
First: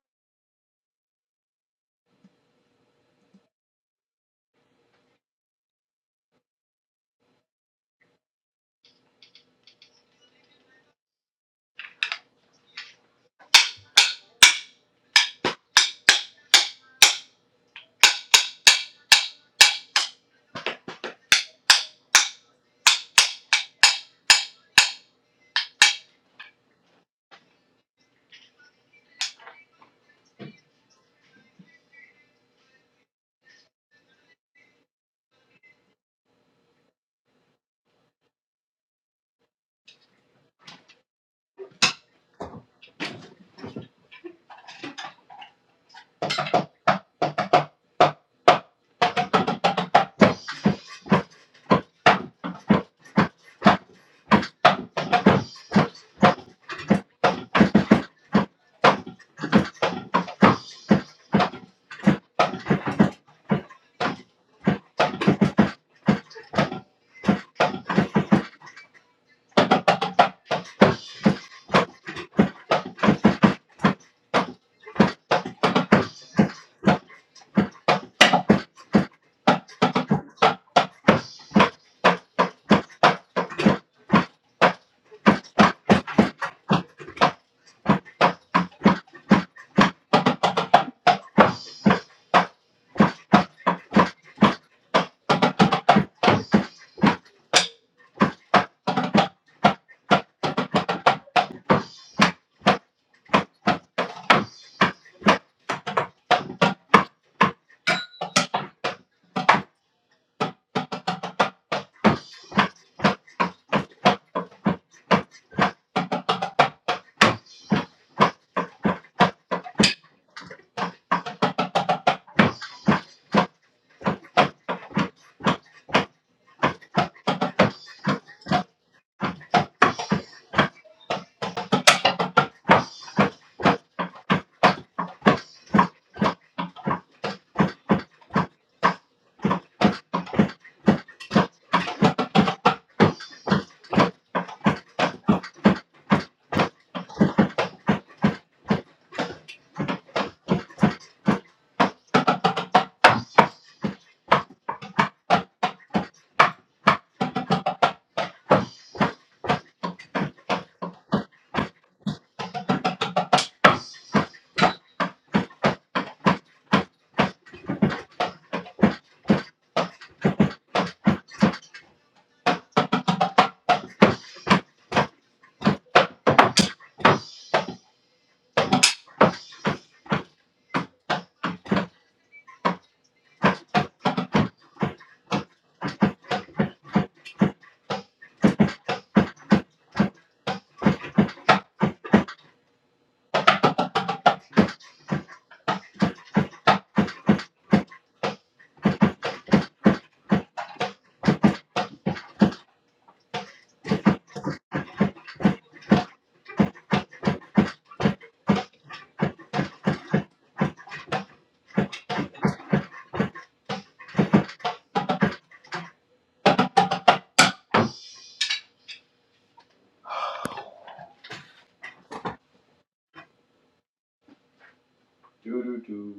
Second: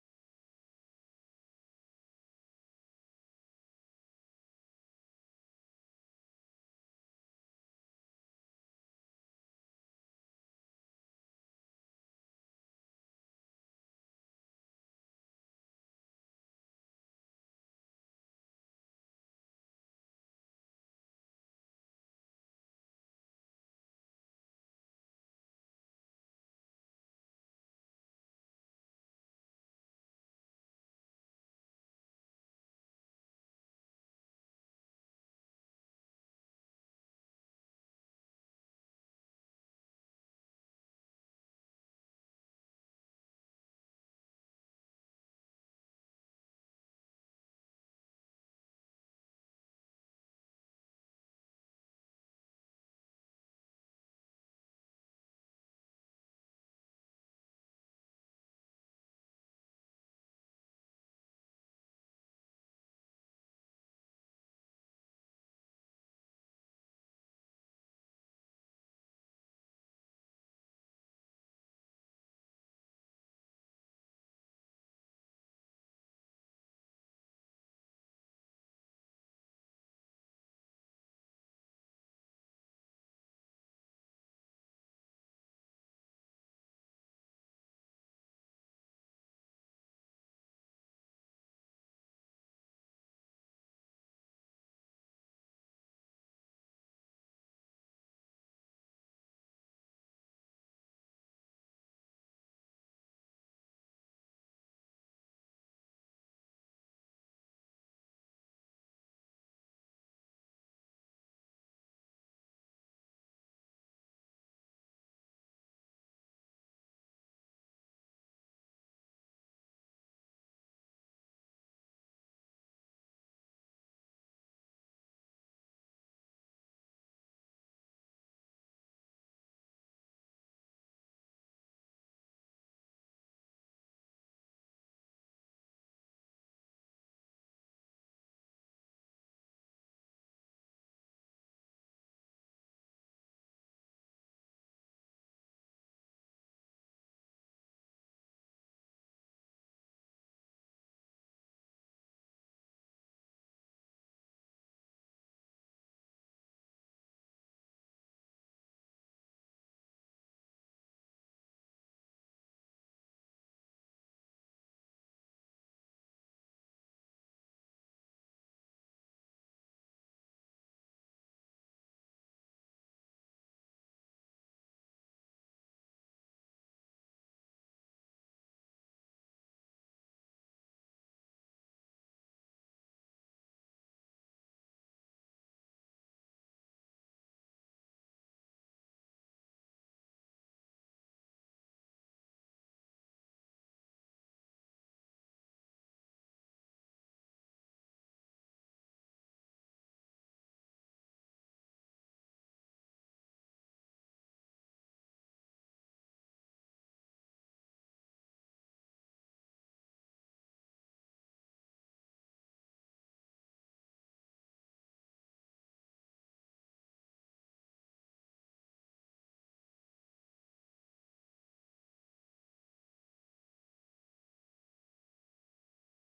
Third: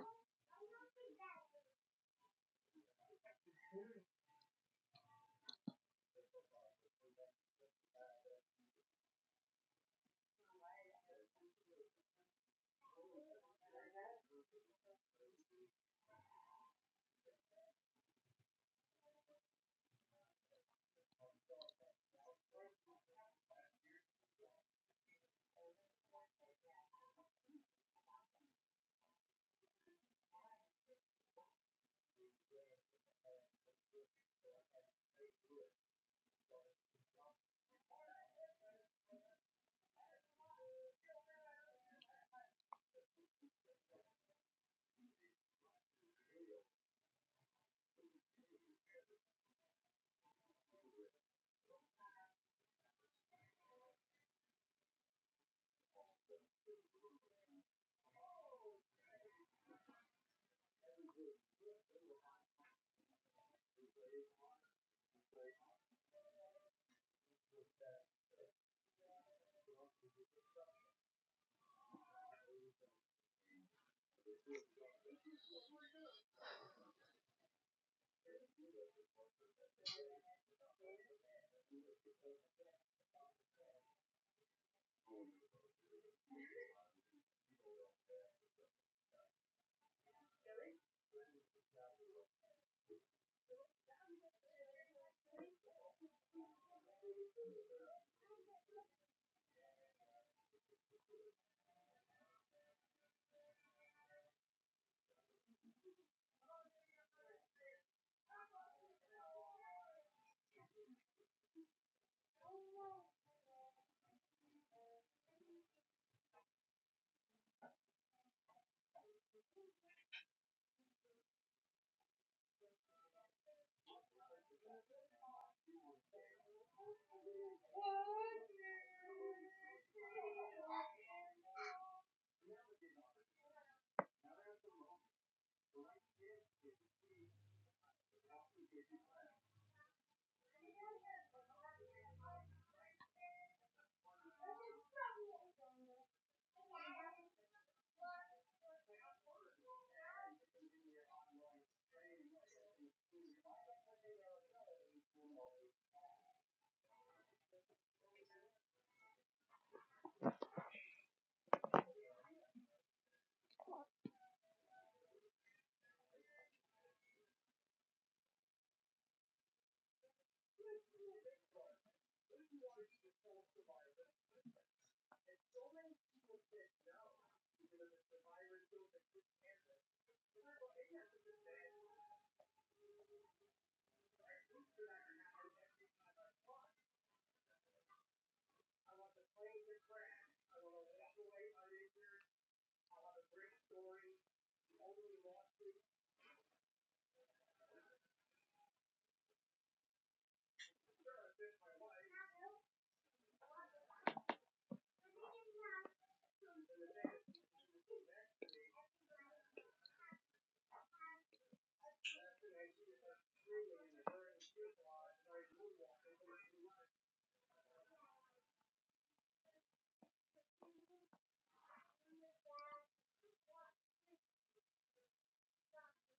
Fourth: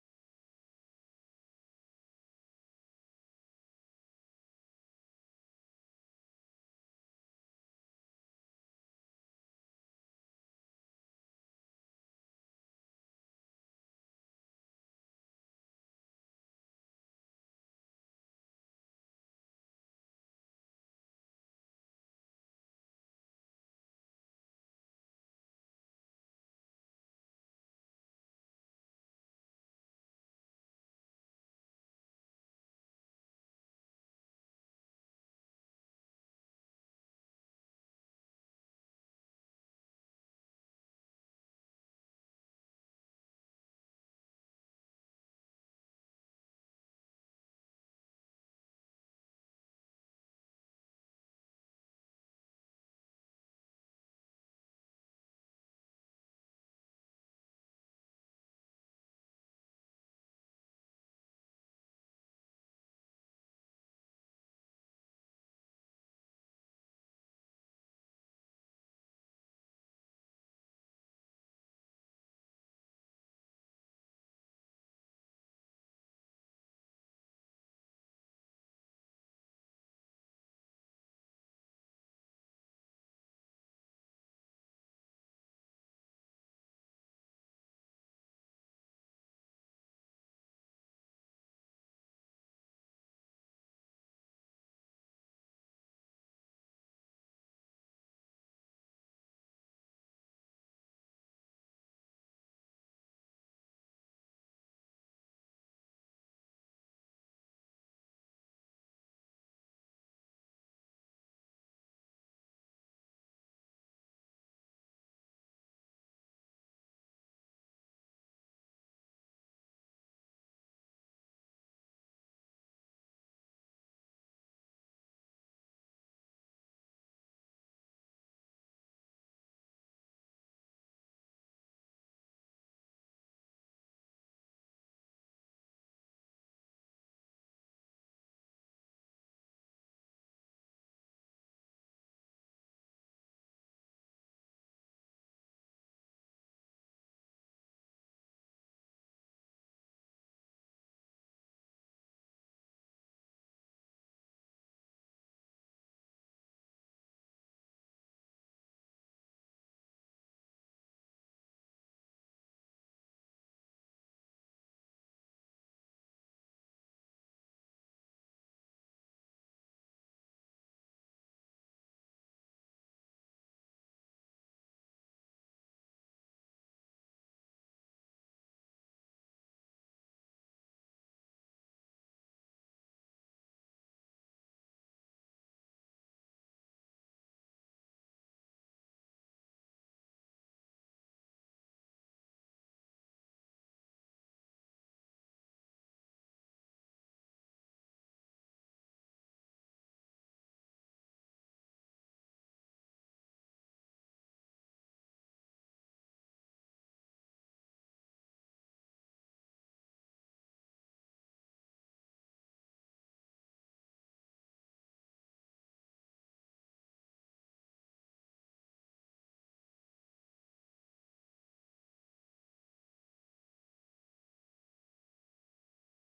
[SPEAKER 4] Do do do.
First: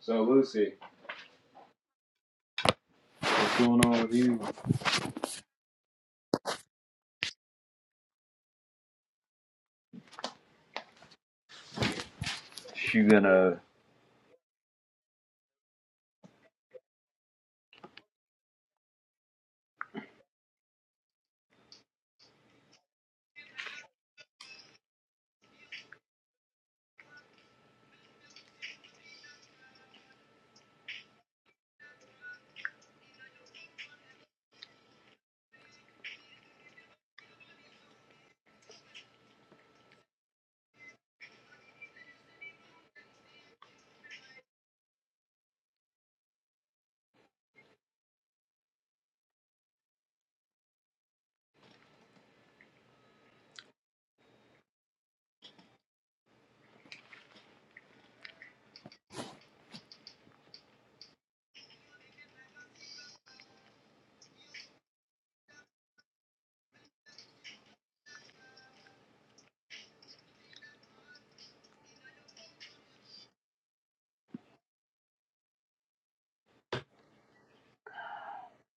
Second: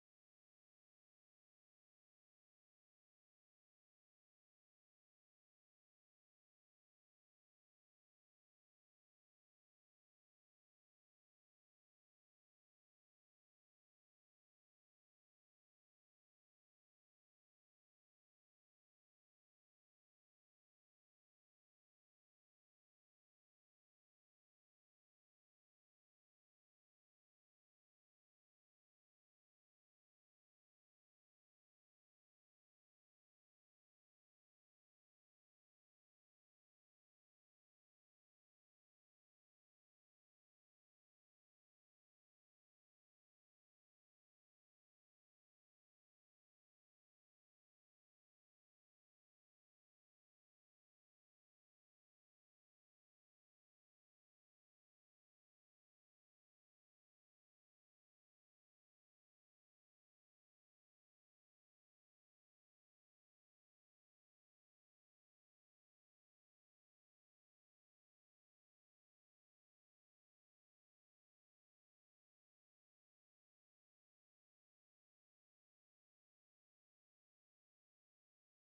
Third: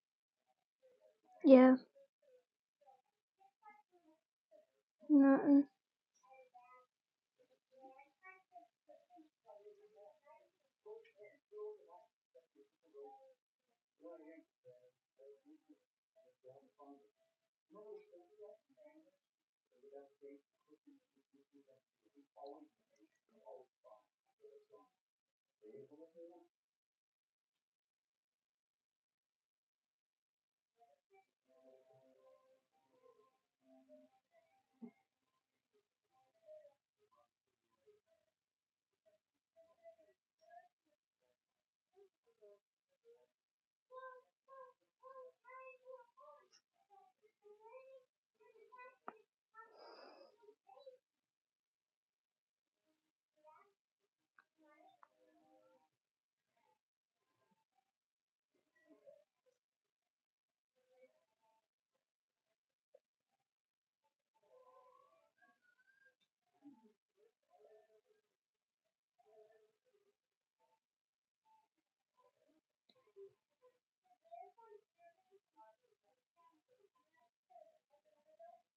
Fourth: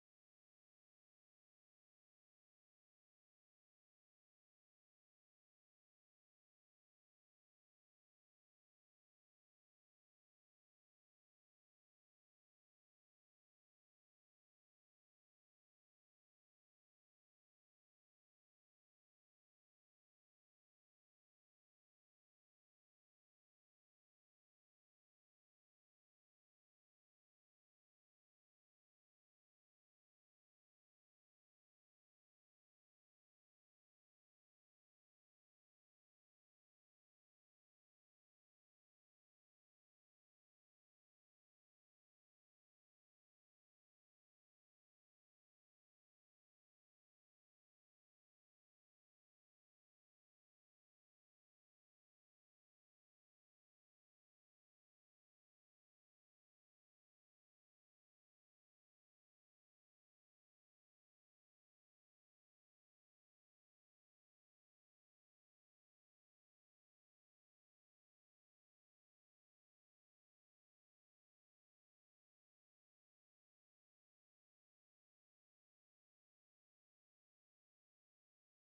[SPEAKER 4] So Lucy,
[SPEAKER 2] Yeah.
[SPEAKER 4] what's going on with you?
[SPEAKER 2] No.
[SPEAKER 4] She gonna?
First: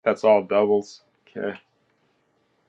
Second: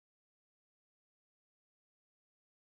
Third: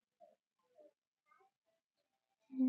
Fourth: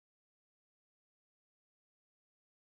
[SPEAKER 4] That's all doubles. Okay.
[SPEAKER 2] mm, mm.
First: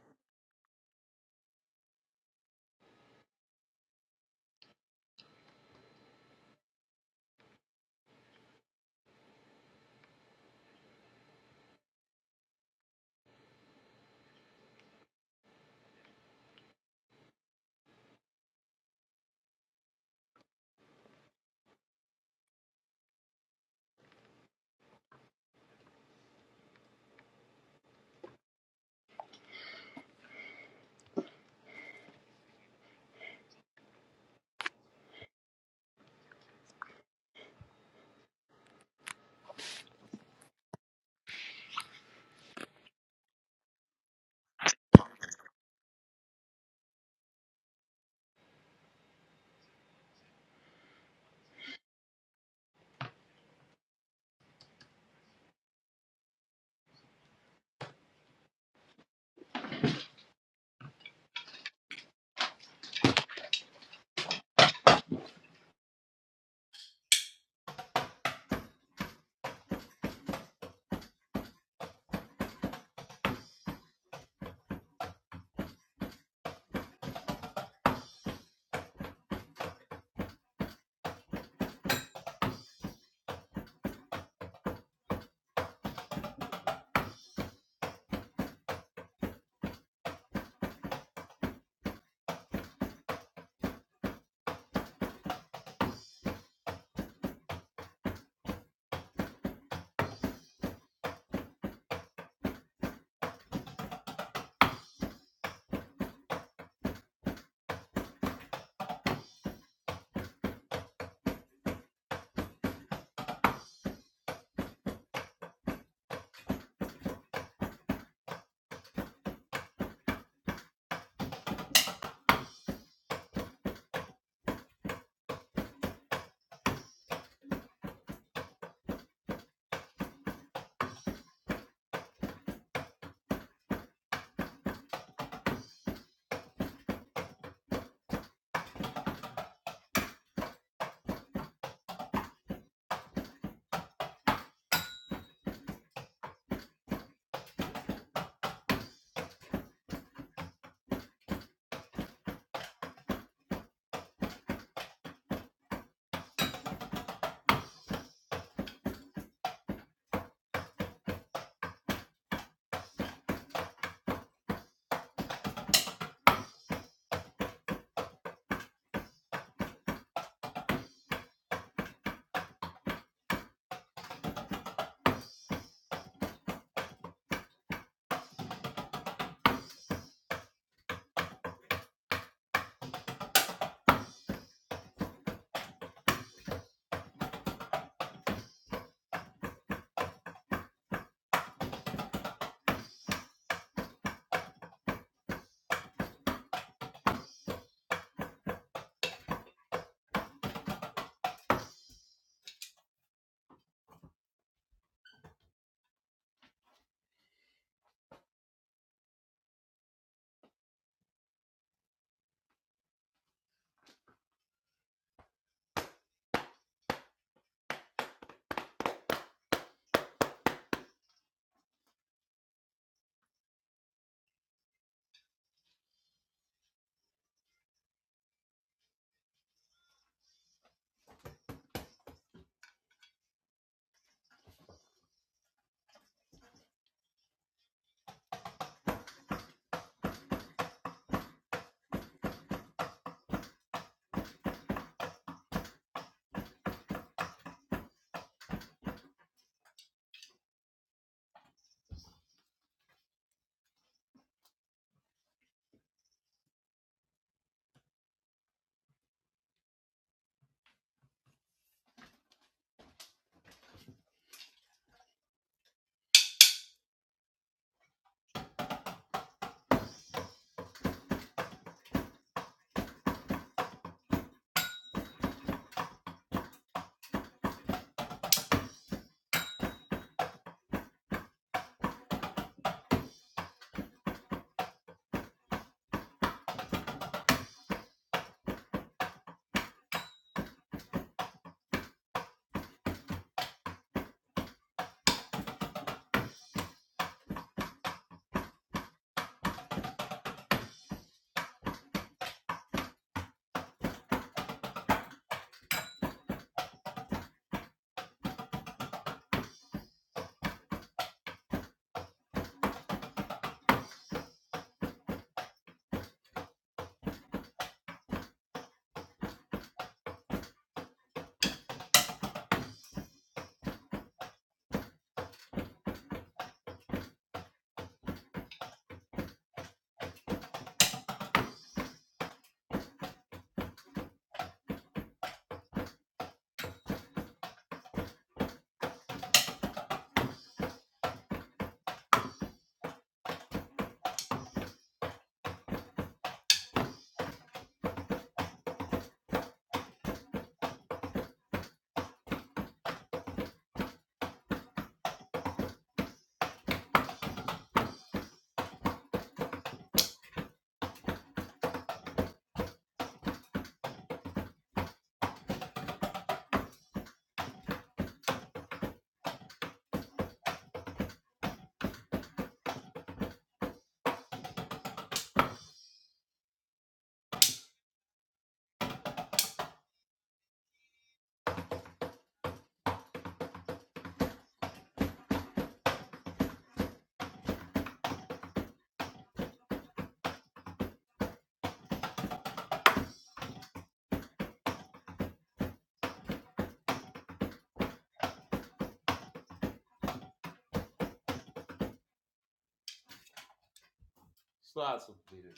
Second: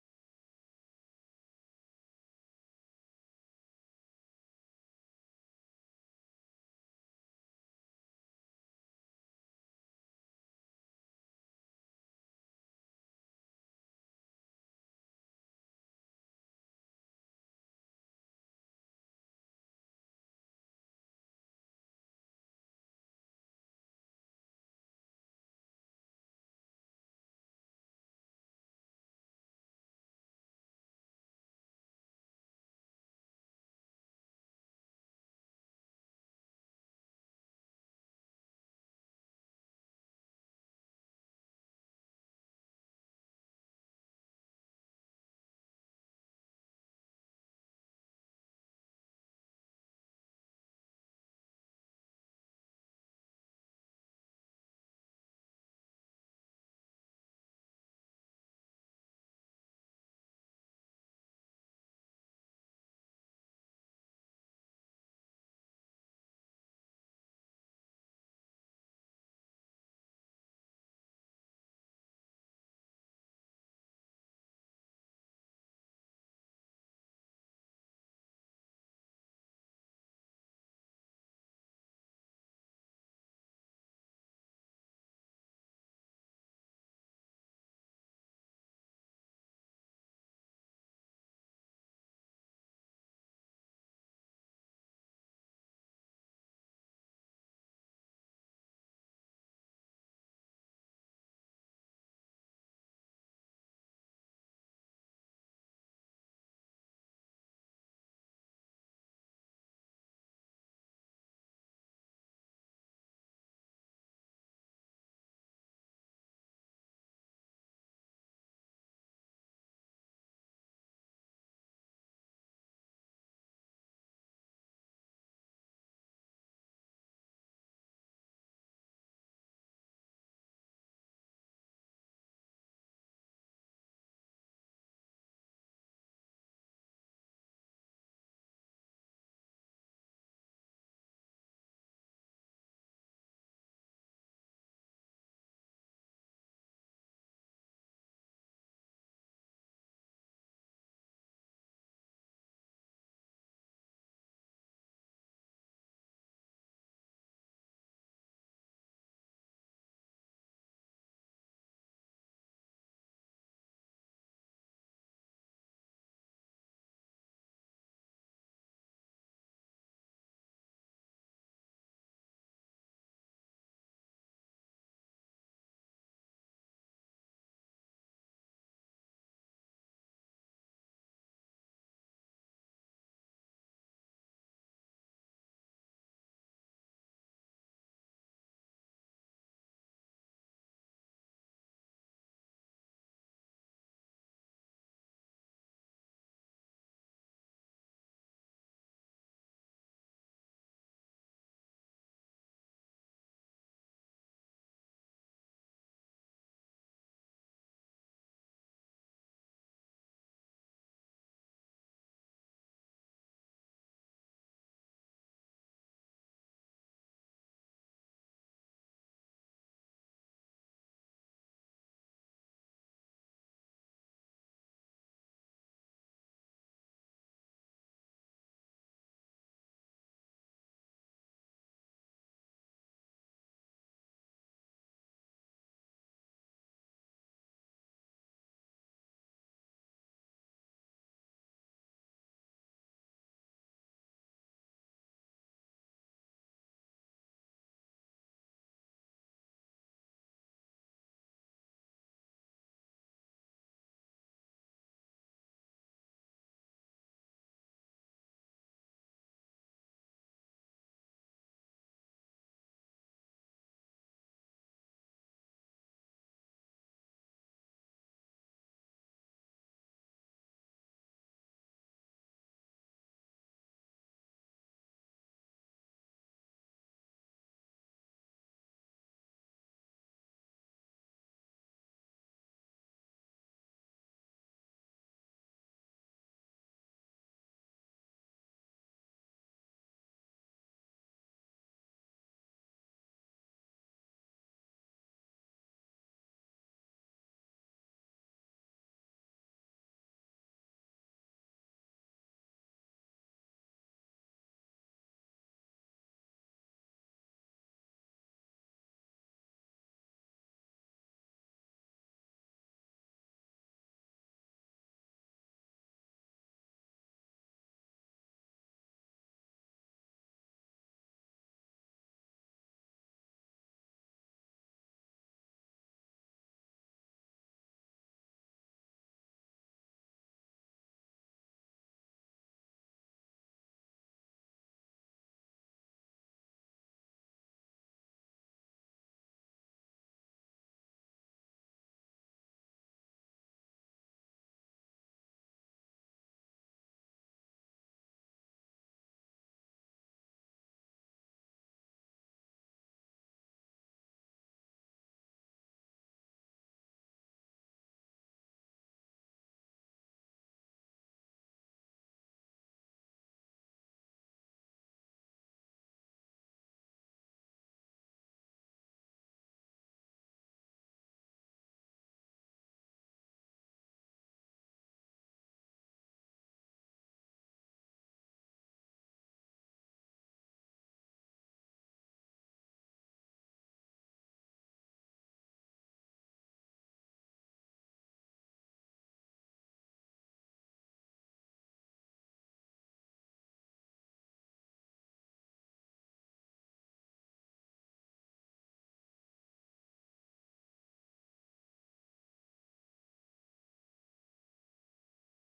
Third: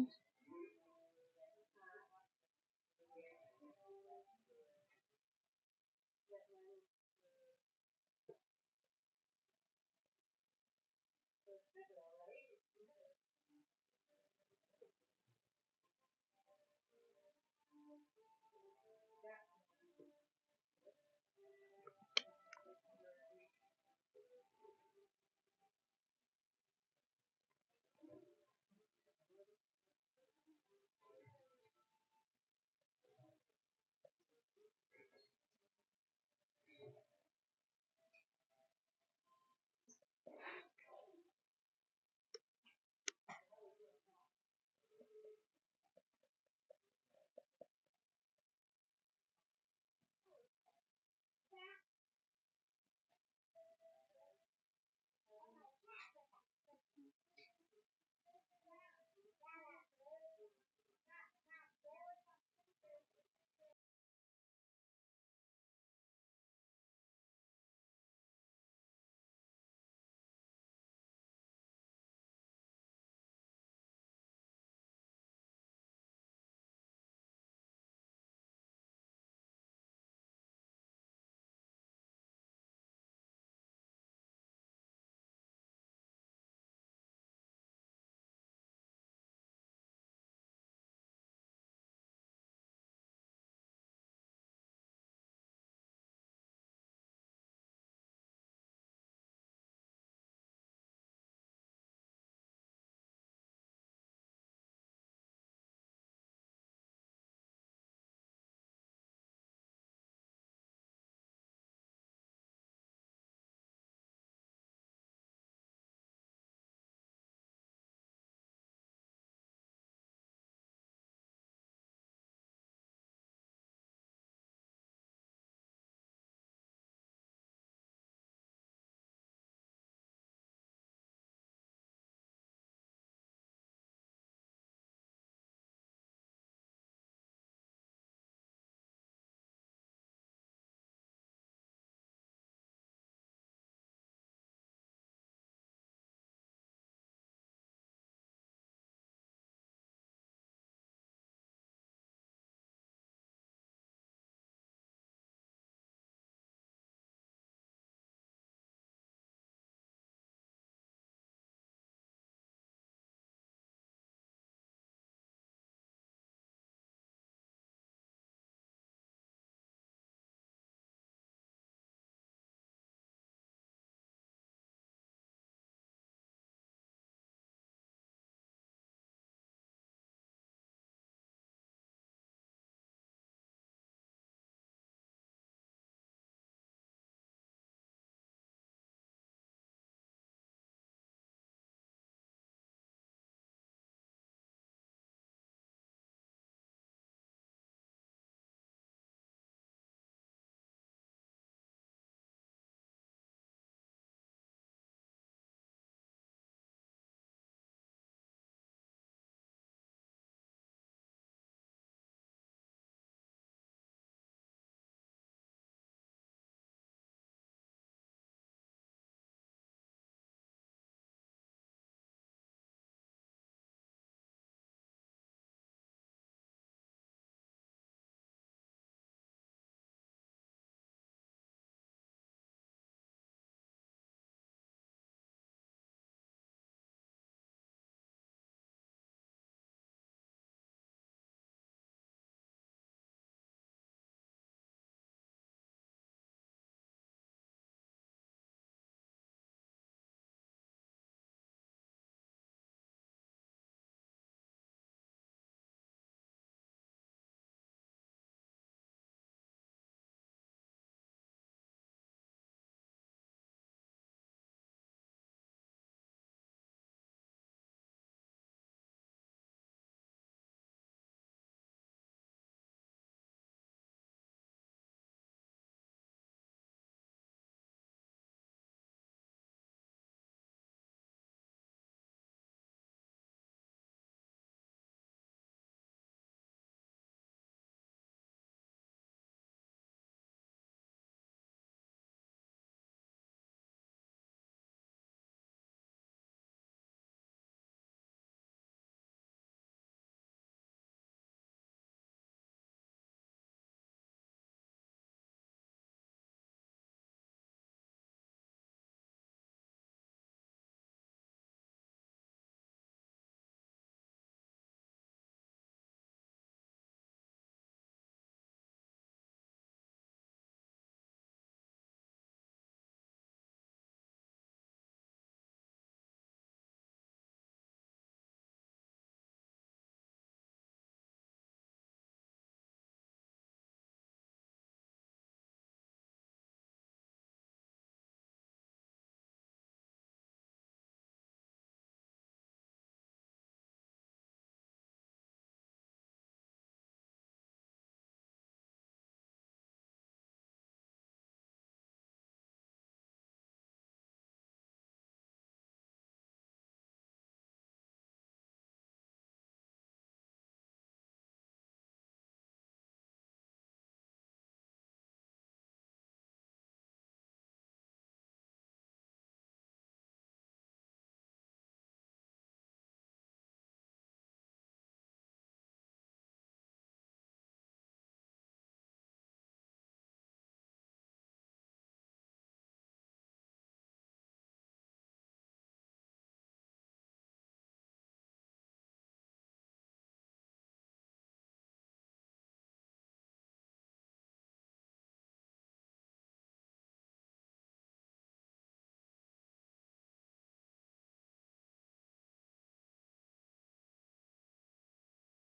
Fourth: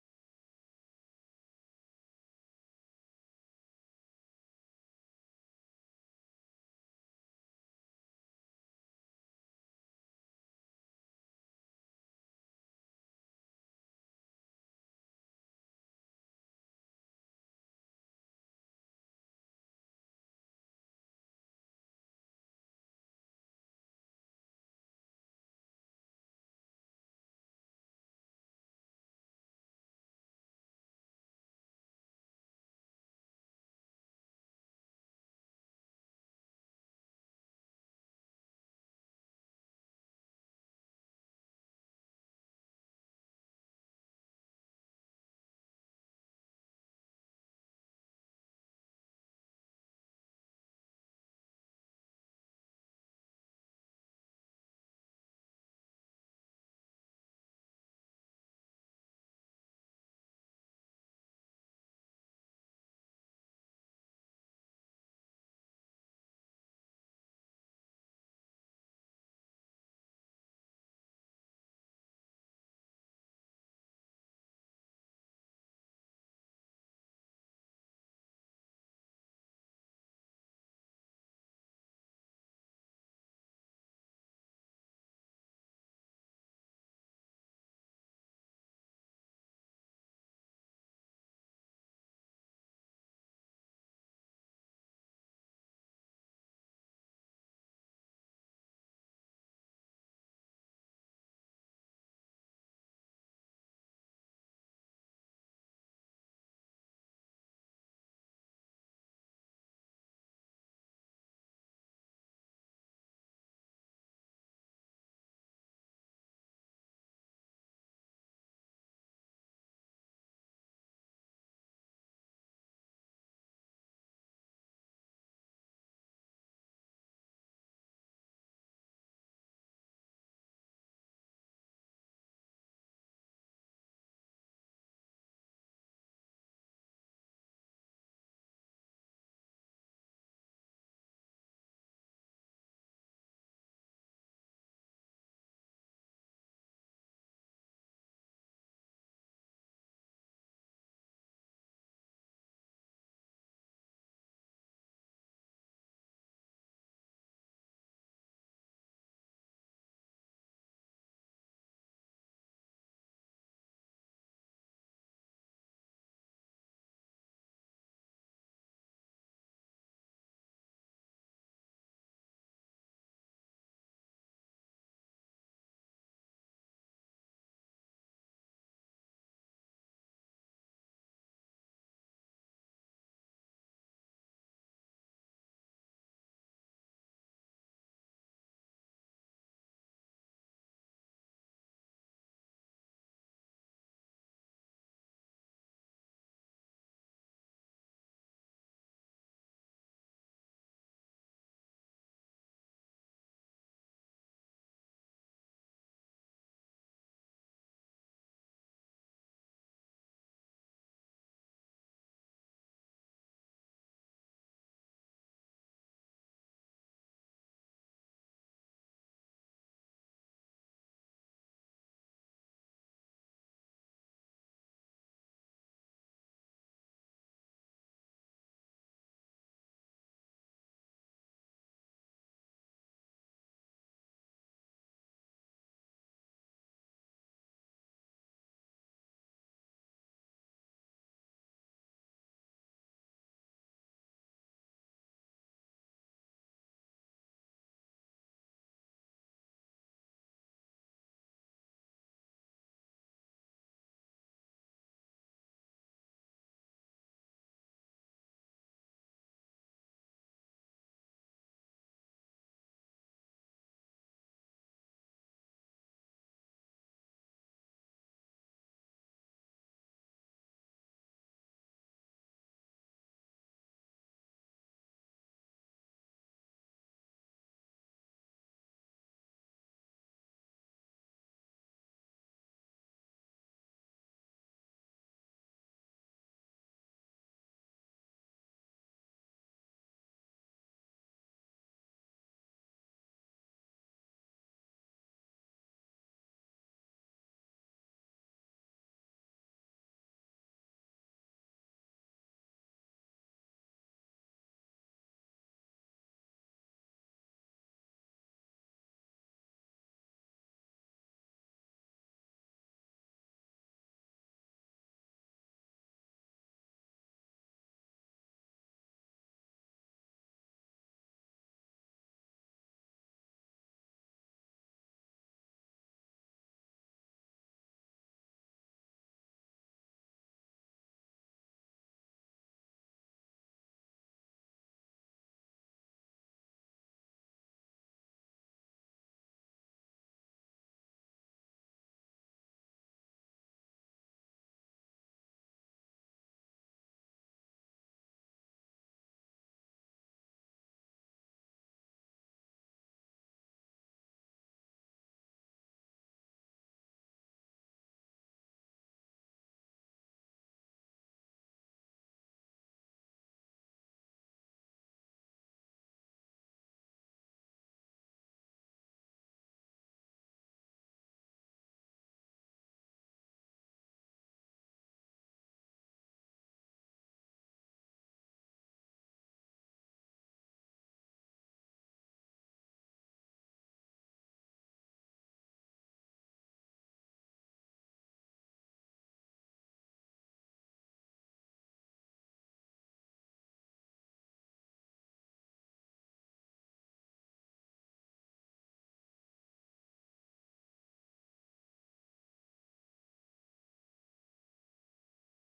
[SPEAKER 4] Slots completed.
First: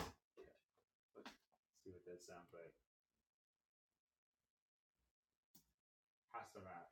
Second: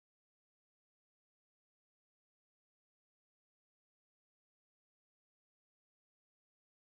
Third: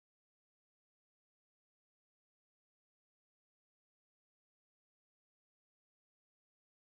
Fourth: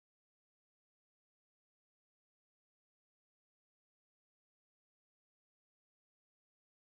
[SPEAKER 4] Let's see what that sounds like. Hasta match.